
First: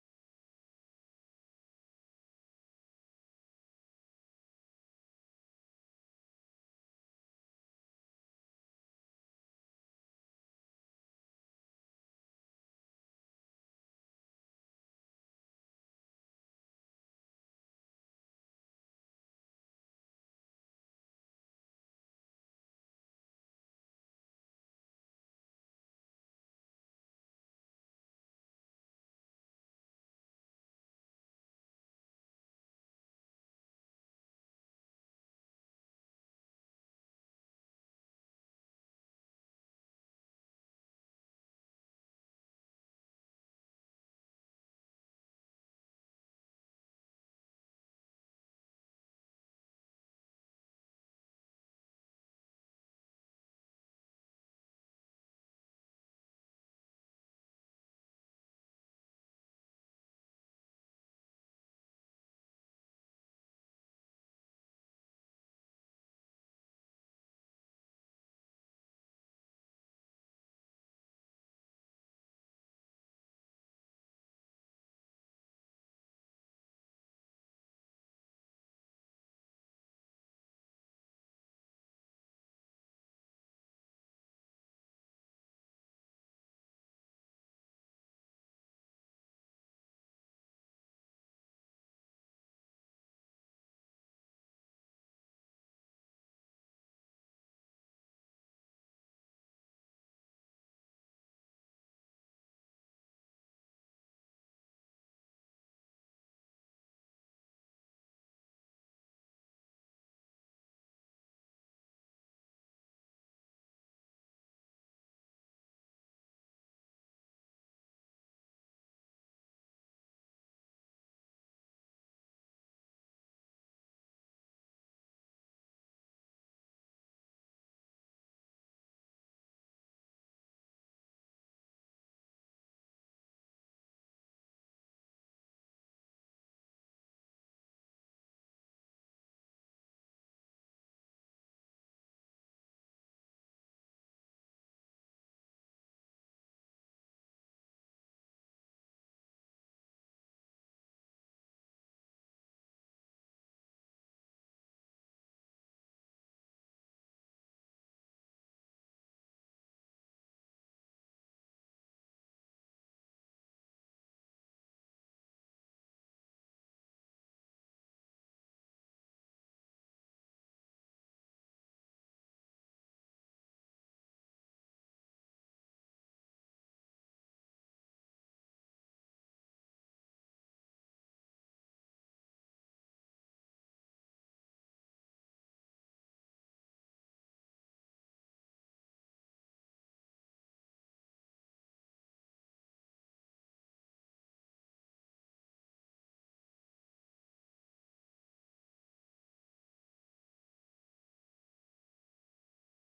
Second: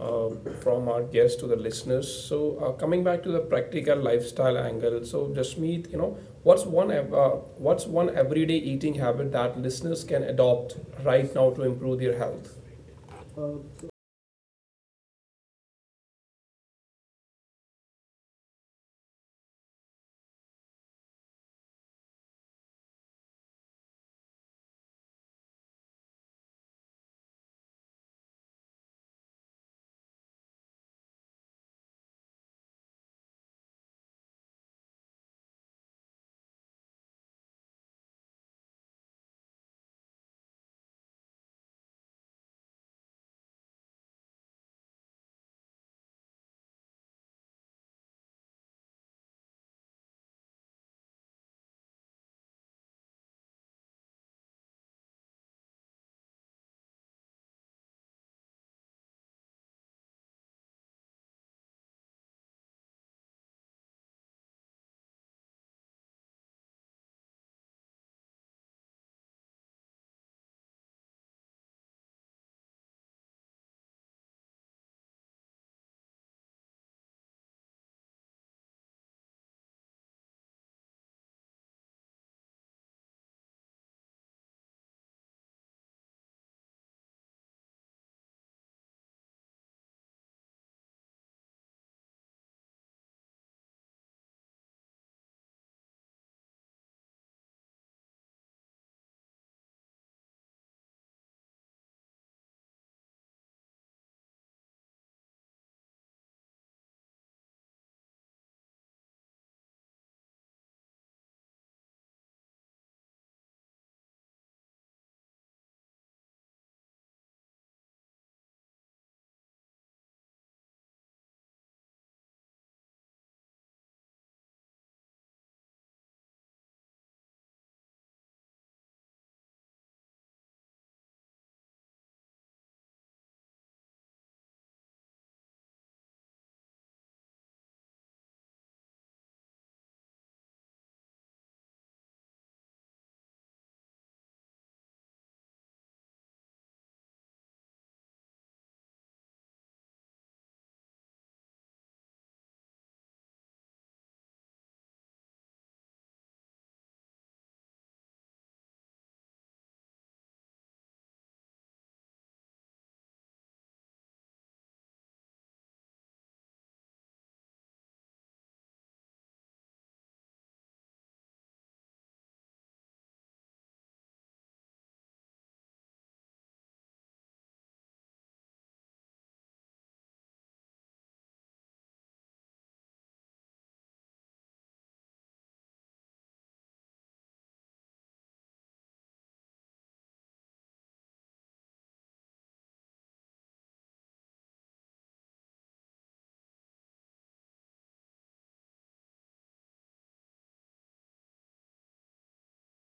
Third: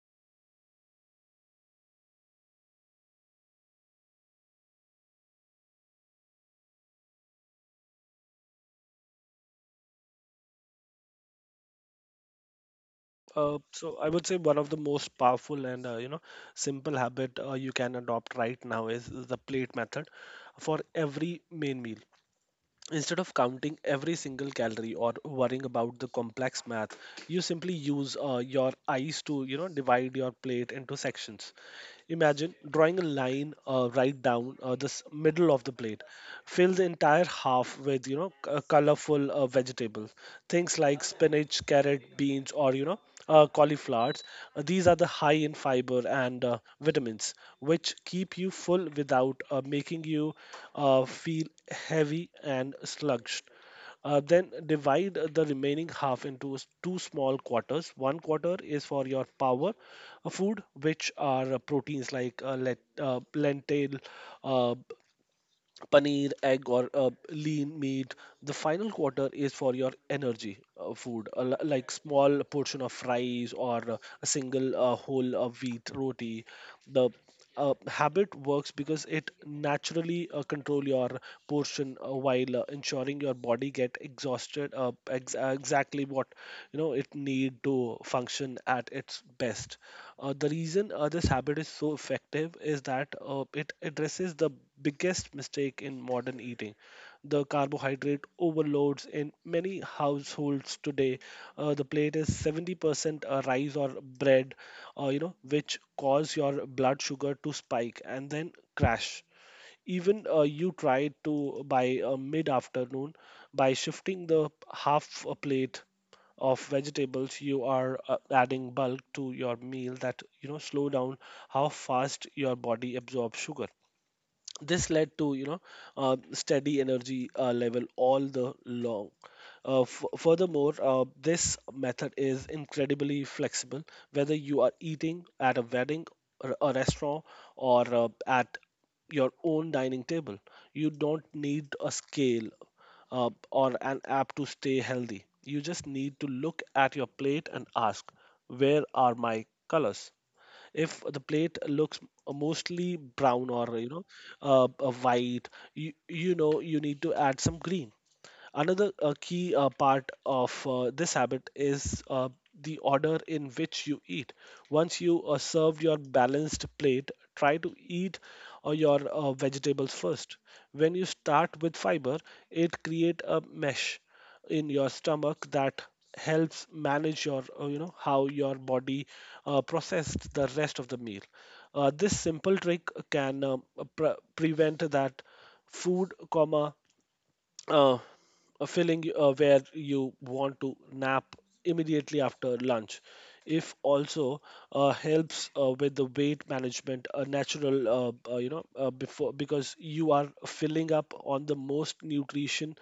uh, from our guests to the listeners. So, coming back to the practical lifestyle angle, so Jasmeet, you know, what's one ev- uh, what's one everyday eating habit that listeners can adopt right now to improve their health? So I would say one of the most powerful and simple habit you can adopt right now is the plate method for every main meal. Instead of counting every single calorie or worrying about the complex math, you simply use your eyes to, divide your plate into sections. Imagine drawing a line right down the middle of the plate. Fill the entire half with, you know, colorful vegetables, things like spinach, carrot, beans, or cauliflowers. These are the high in fiber and vitamins, which keep you full without making you feel heavy and sluggish. Then divide the remaining half into two small quarters. One quarter is for your power food, which are proteins like lentil, uh, paneer, egg, or lean meat. The final quarter is for your energy food, like small portion of fries or a single whole wheat roti. The habit works because it naturally control your portion while ensuring your body get exhausted exactly what you know it need to function at its best. The reason this habit is so effective is that it addresses the biggest mistake in modern eating, the carbohydrate overloads in many households today. The plate is 70% rice or bread, you know, which cause your blood sugar to spike and then crash even you try to by mid afternoon. By shifting the half a plate of vegetables, you are adding bulk to your meal that, you know, slow down how fast your body absorbs sugar. This led to, you know, steady energy level all the long. Furthermore, this method is incredibly flexible whether you are eating at a wedding or a restaurant, or at your own dining table. You don't need a scale or an app to stay healthy. You just need to look at your plate and ask, where are my colors? If the plate looks mostly brown or, you know, white, you know, you need to add some green. Another key part of this habit is the order in which you eat. Once you serve your balanced plate, try to eat your vegetables first. When you start with fiber, it creates a mesh in your stomach that helps manage your, you know, how your body processed the rest of the meal. This simple trick can prevent that food comma, uh, a feeling where you want to nap immediately after lunch. If also helps with the weight management, a natural, you know, before because you are filling up on the most nutrition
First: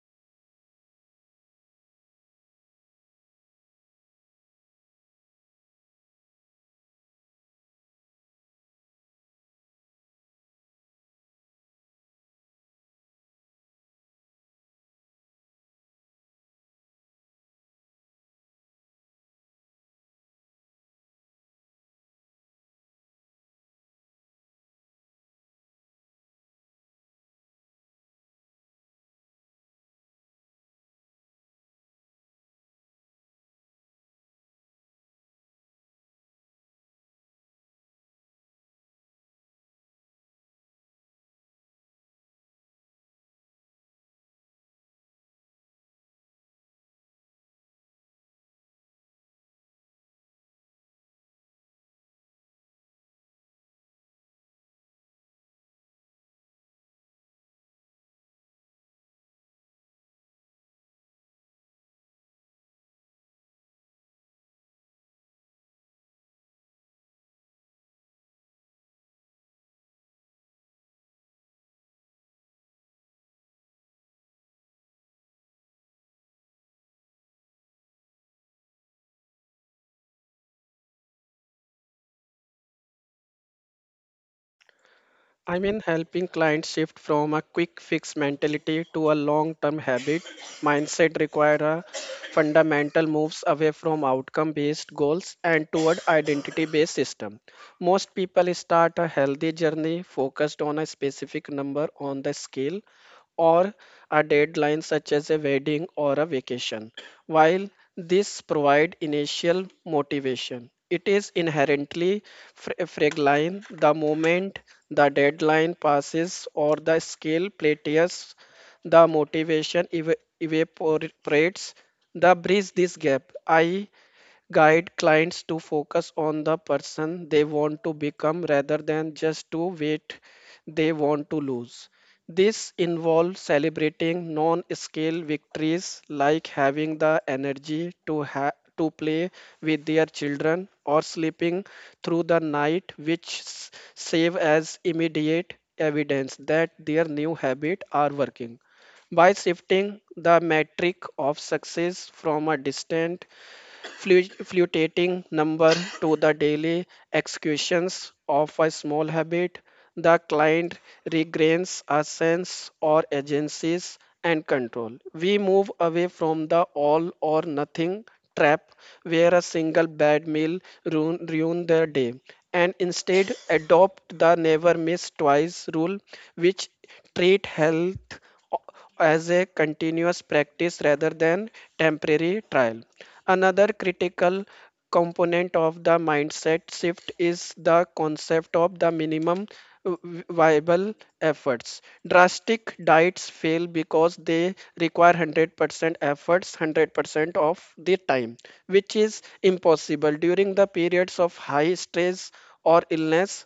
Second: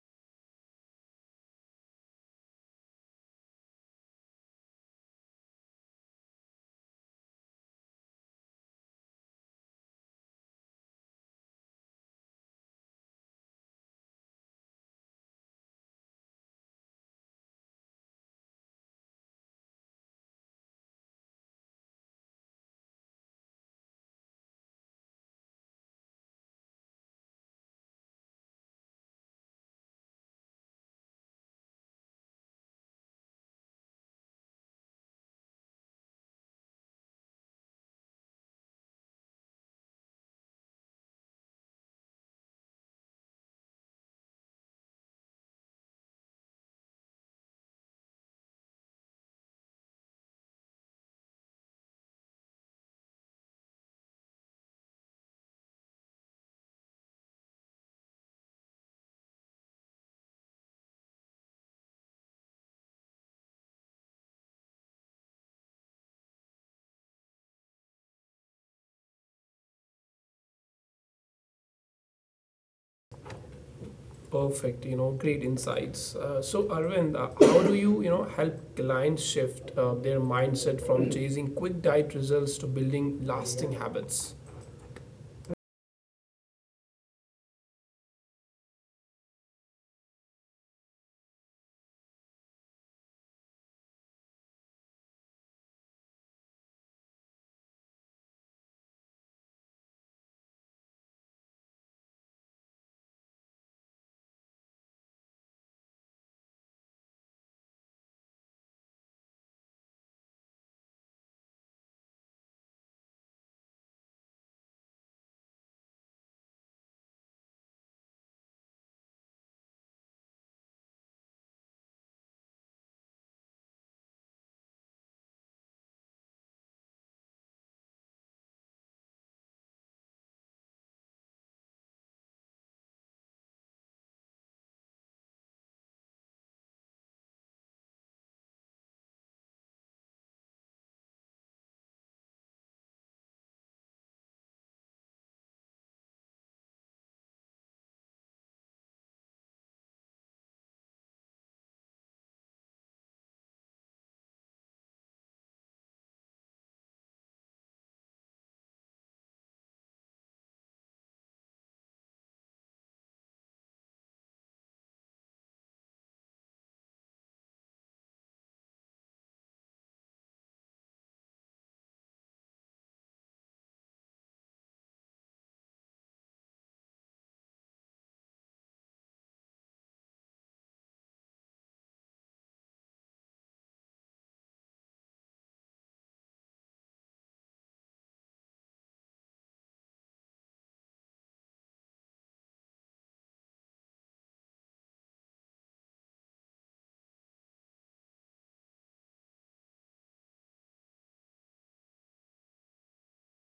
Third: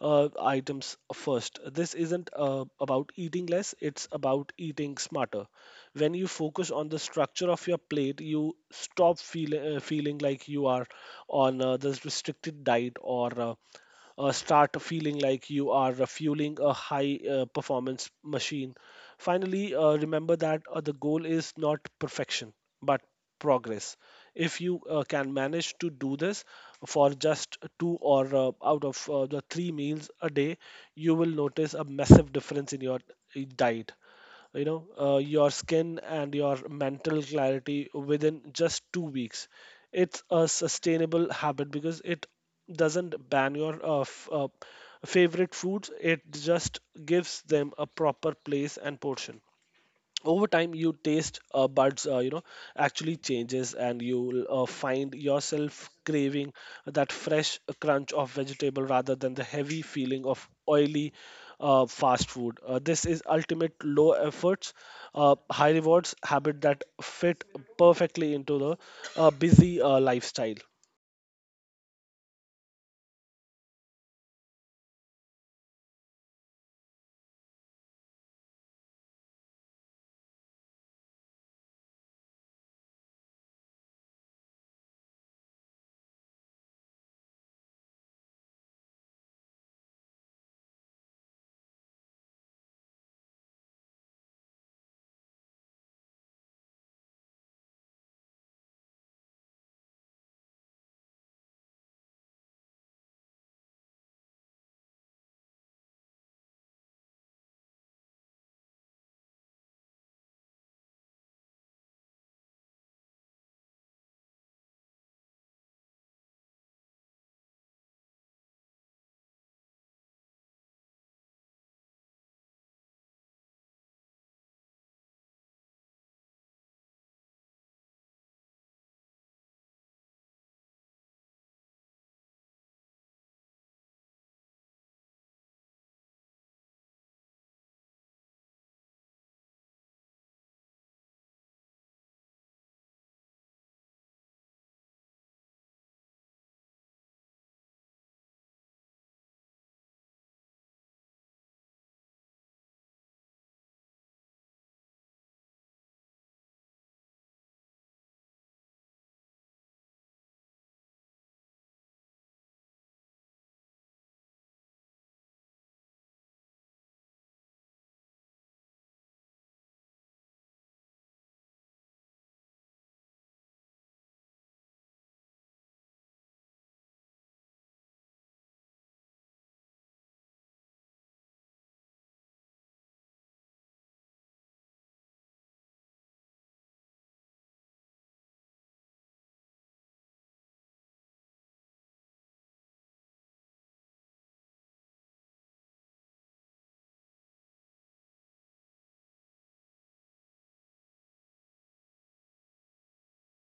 items first. This isn't about eating less; it's about eating smarter. When you focus on the structure of your plate, you stop feeling like you are on this restricted diet, or start feeling like you are fueling a high performance machine. Finally, remember that the goal is not perfection, but progress. If you can manage to do this for just two or out of the three meals a day, you will notice a massive difference in your diet, you know, your skin and your mental clarity within just two weeks. It's a sustainable habit because it doesn't ban your favorite foods. It just gives them a proper place and portion. Over time, you taste buds, you know, actually changes and you'll find yourself craving that fresh crunch of vegetable rather than the heavy feeling of oily fast food. This is ultimate low efforts high rewards habit that fit perfectly into the busy lifestyle. Perfect, you know, great insights. So, Arvind, how do you, you know, help clients shift their mindset from chasing quick diet results to building lasting habits? I mean, helping clients shift from a quick fix mentality to a long term habit. Mindset require a fundamental moves away from outcome based goals and toward identity based system. Most people start a healthy journey focused on a specific number on the scale or a deadline such as a wedding or a vacation. While this provide initial motivation, it is inherently fragile. The moment the deadline passes or the skill plateaus, the motivation evaporates. The bridge this gap, I guide clients to focus on the person they want to become rather than just to weight they want to lose. This involves celebrating non scale victories like having the energy to, to play with their children or sleeping through the night, which serve as immediate evidence that their new habits are working. By shifting the metric of success from a distant flutating number to the daily executions of a small habit, the client regains a sense or agencies and control. We move away from the all or nothing trap where a single bad meal ruin their day and instead adopt the never miss twice rule which treat health as a continuous practice rather than temporary trial. Another critical component of the mindset shift is the concept of the minimum uh, viable efforts. Drastic diets fail because they require 100% efforts 100% of the time, which is impossible during the periods of high stress or illness.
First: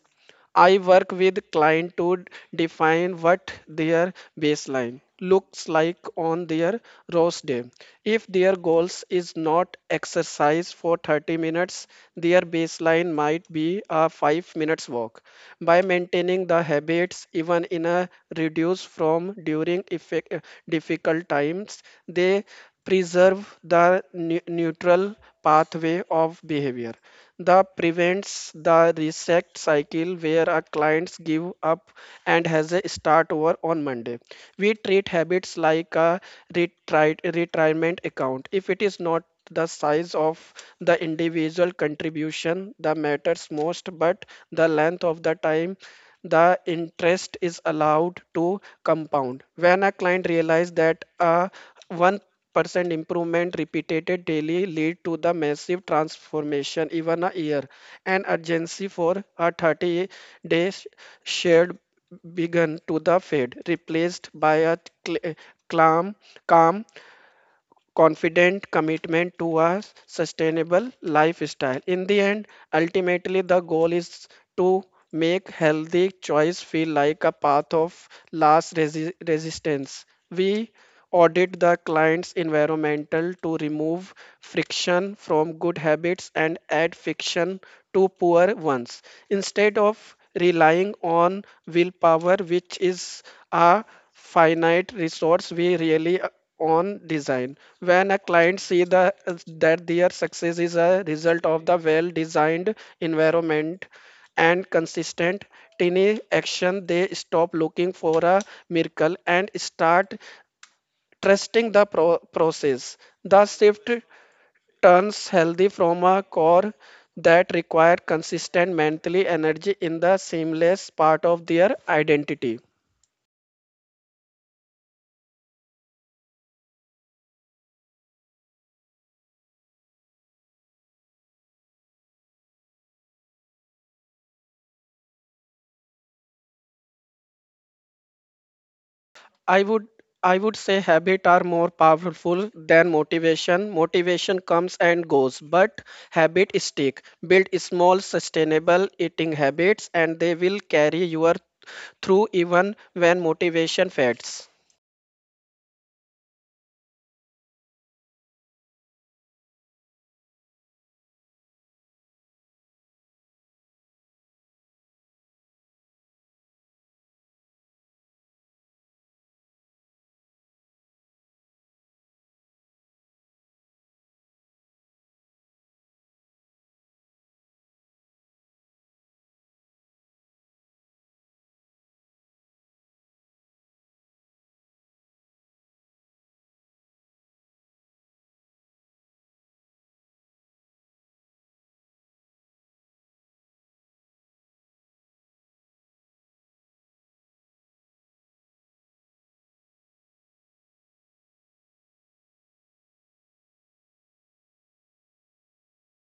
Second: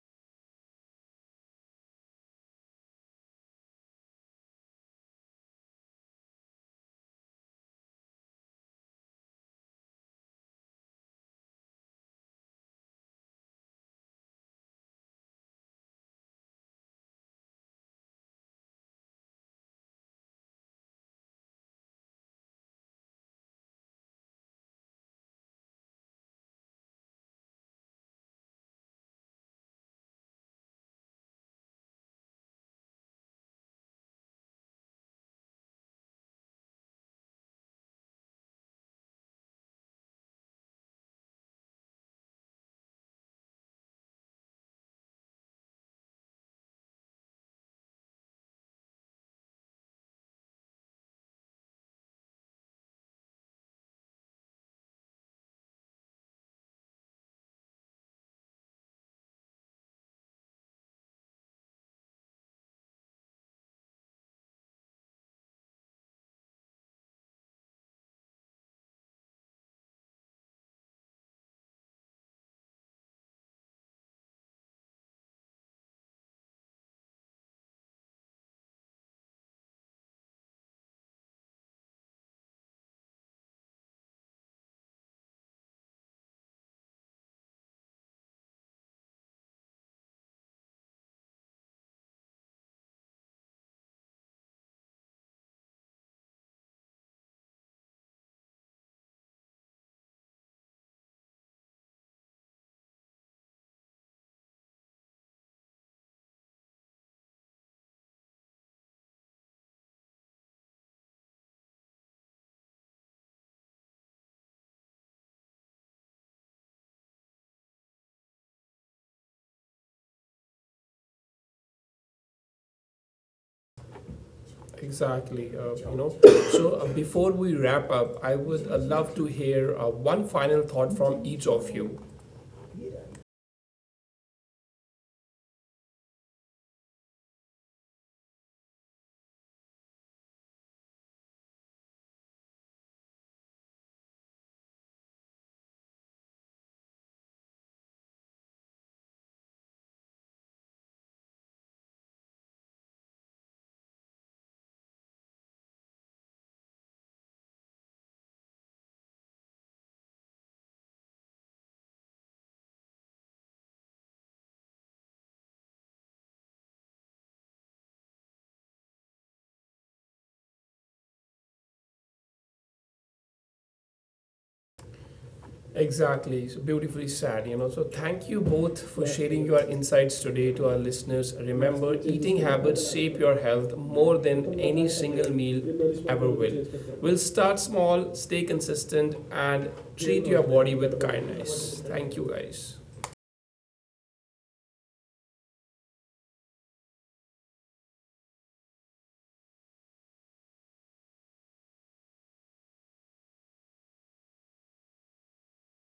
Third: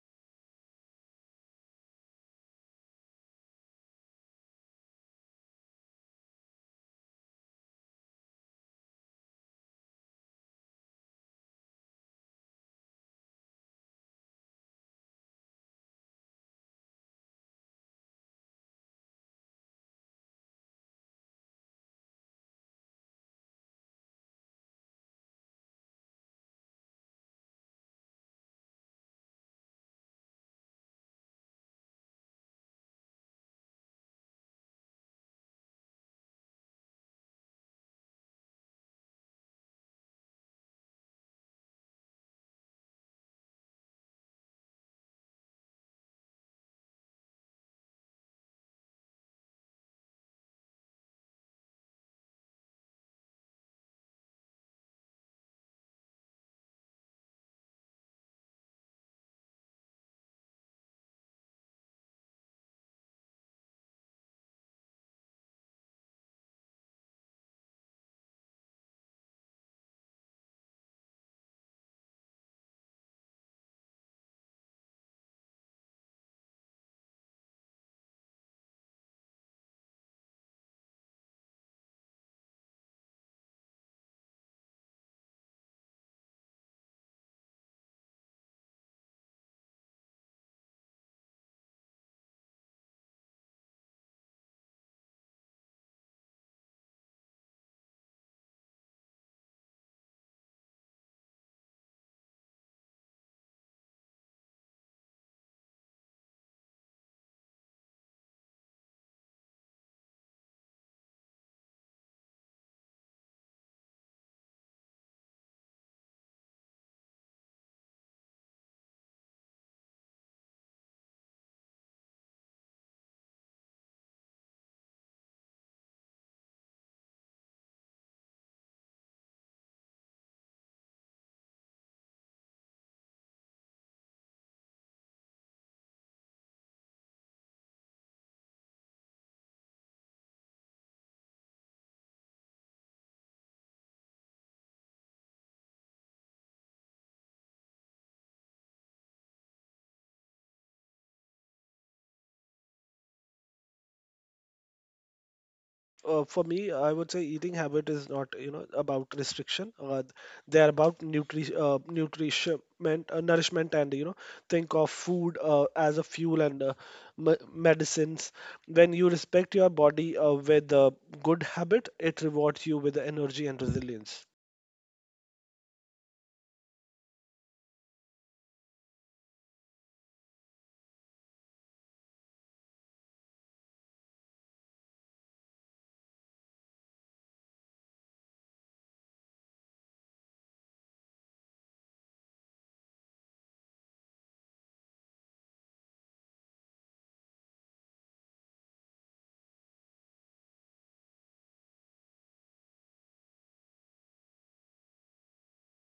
I work with client to define what their baseline looks like on their rose day. If their goals is not exercise for 30 minutes, their baseline might be a 5 minutes walk. By maintaining the habits even in a reduced from during effect, difficult times, they preserve the neutral pathway of behavior. The prevents the reset cycle where our clients give up and has a start over on Monday. We treat habits like a retirement account. If it is not the size of the individual contribution that matters most, but the length of the time the interest is allowed to compound. When a client realizes that a 1% improvement repeated daily lead to the massive transformation even a year. An urgency for a 30 days shared began to the fade, replaced by a cl- calm calm confident commitment to a sustainable lifestyle. In the end, ultimately, the goal is to make healthy choice feel like a path of last resistance. We audit the client's environmental to remove friction from good habits and add friction to poor ones instead of relying on willpower, which is a finite resource. We really on design. When a client see the that their success is a result of the well designed environment and consistent tiny action, they stop looking for a miracle and start trusting the process. The shift turns healthy from a core that require consistent mentally energy in the seamless part of their identity. Exactly, you know. So, before we wrap up, I would love to hear one final thought from each of you. I would I would say habits are more powerful than motivation. Motivation comes and goes, but habit stick. Build small sustainable eating habits and they will carry you through even when motivation fades. For me, I would say eating habit is not, you know, about restriction. They are about nutrition, nourishment, and, you know, think of food as a fuel and medicines. When you respect your body with a good habit, it rewards you with energy and resilience. Exactly. So beautifully said, you know. So thank you both for sharing your insights today to our listeners. Remember, eating habits shape your health more than any single meal ever will. We'll start small, stay consistent, and treat your body with kindness. Thank you, guys.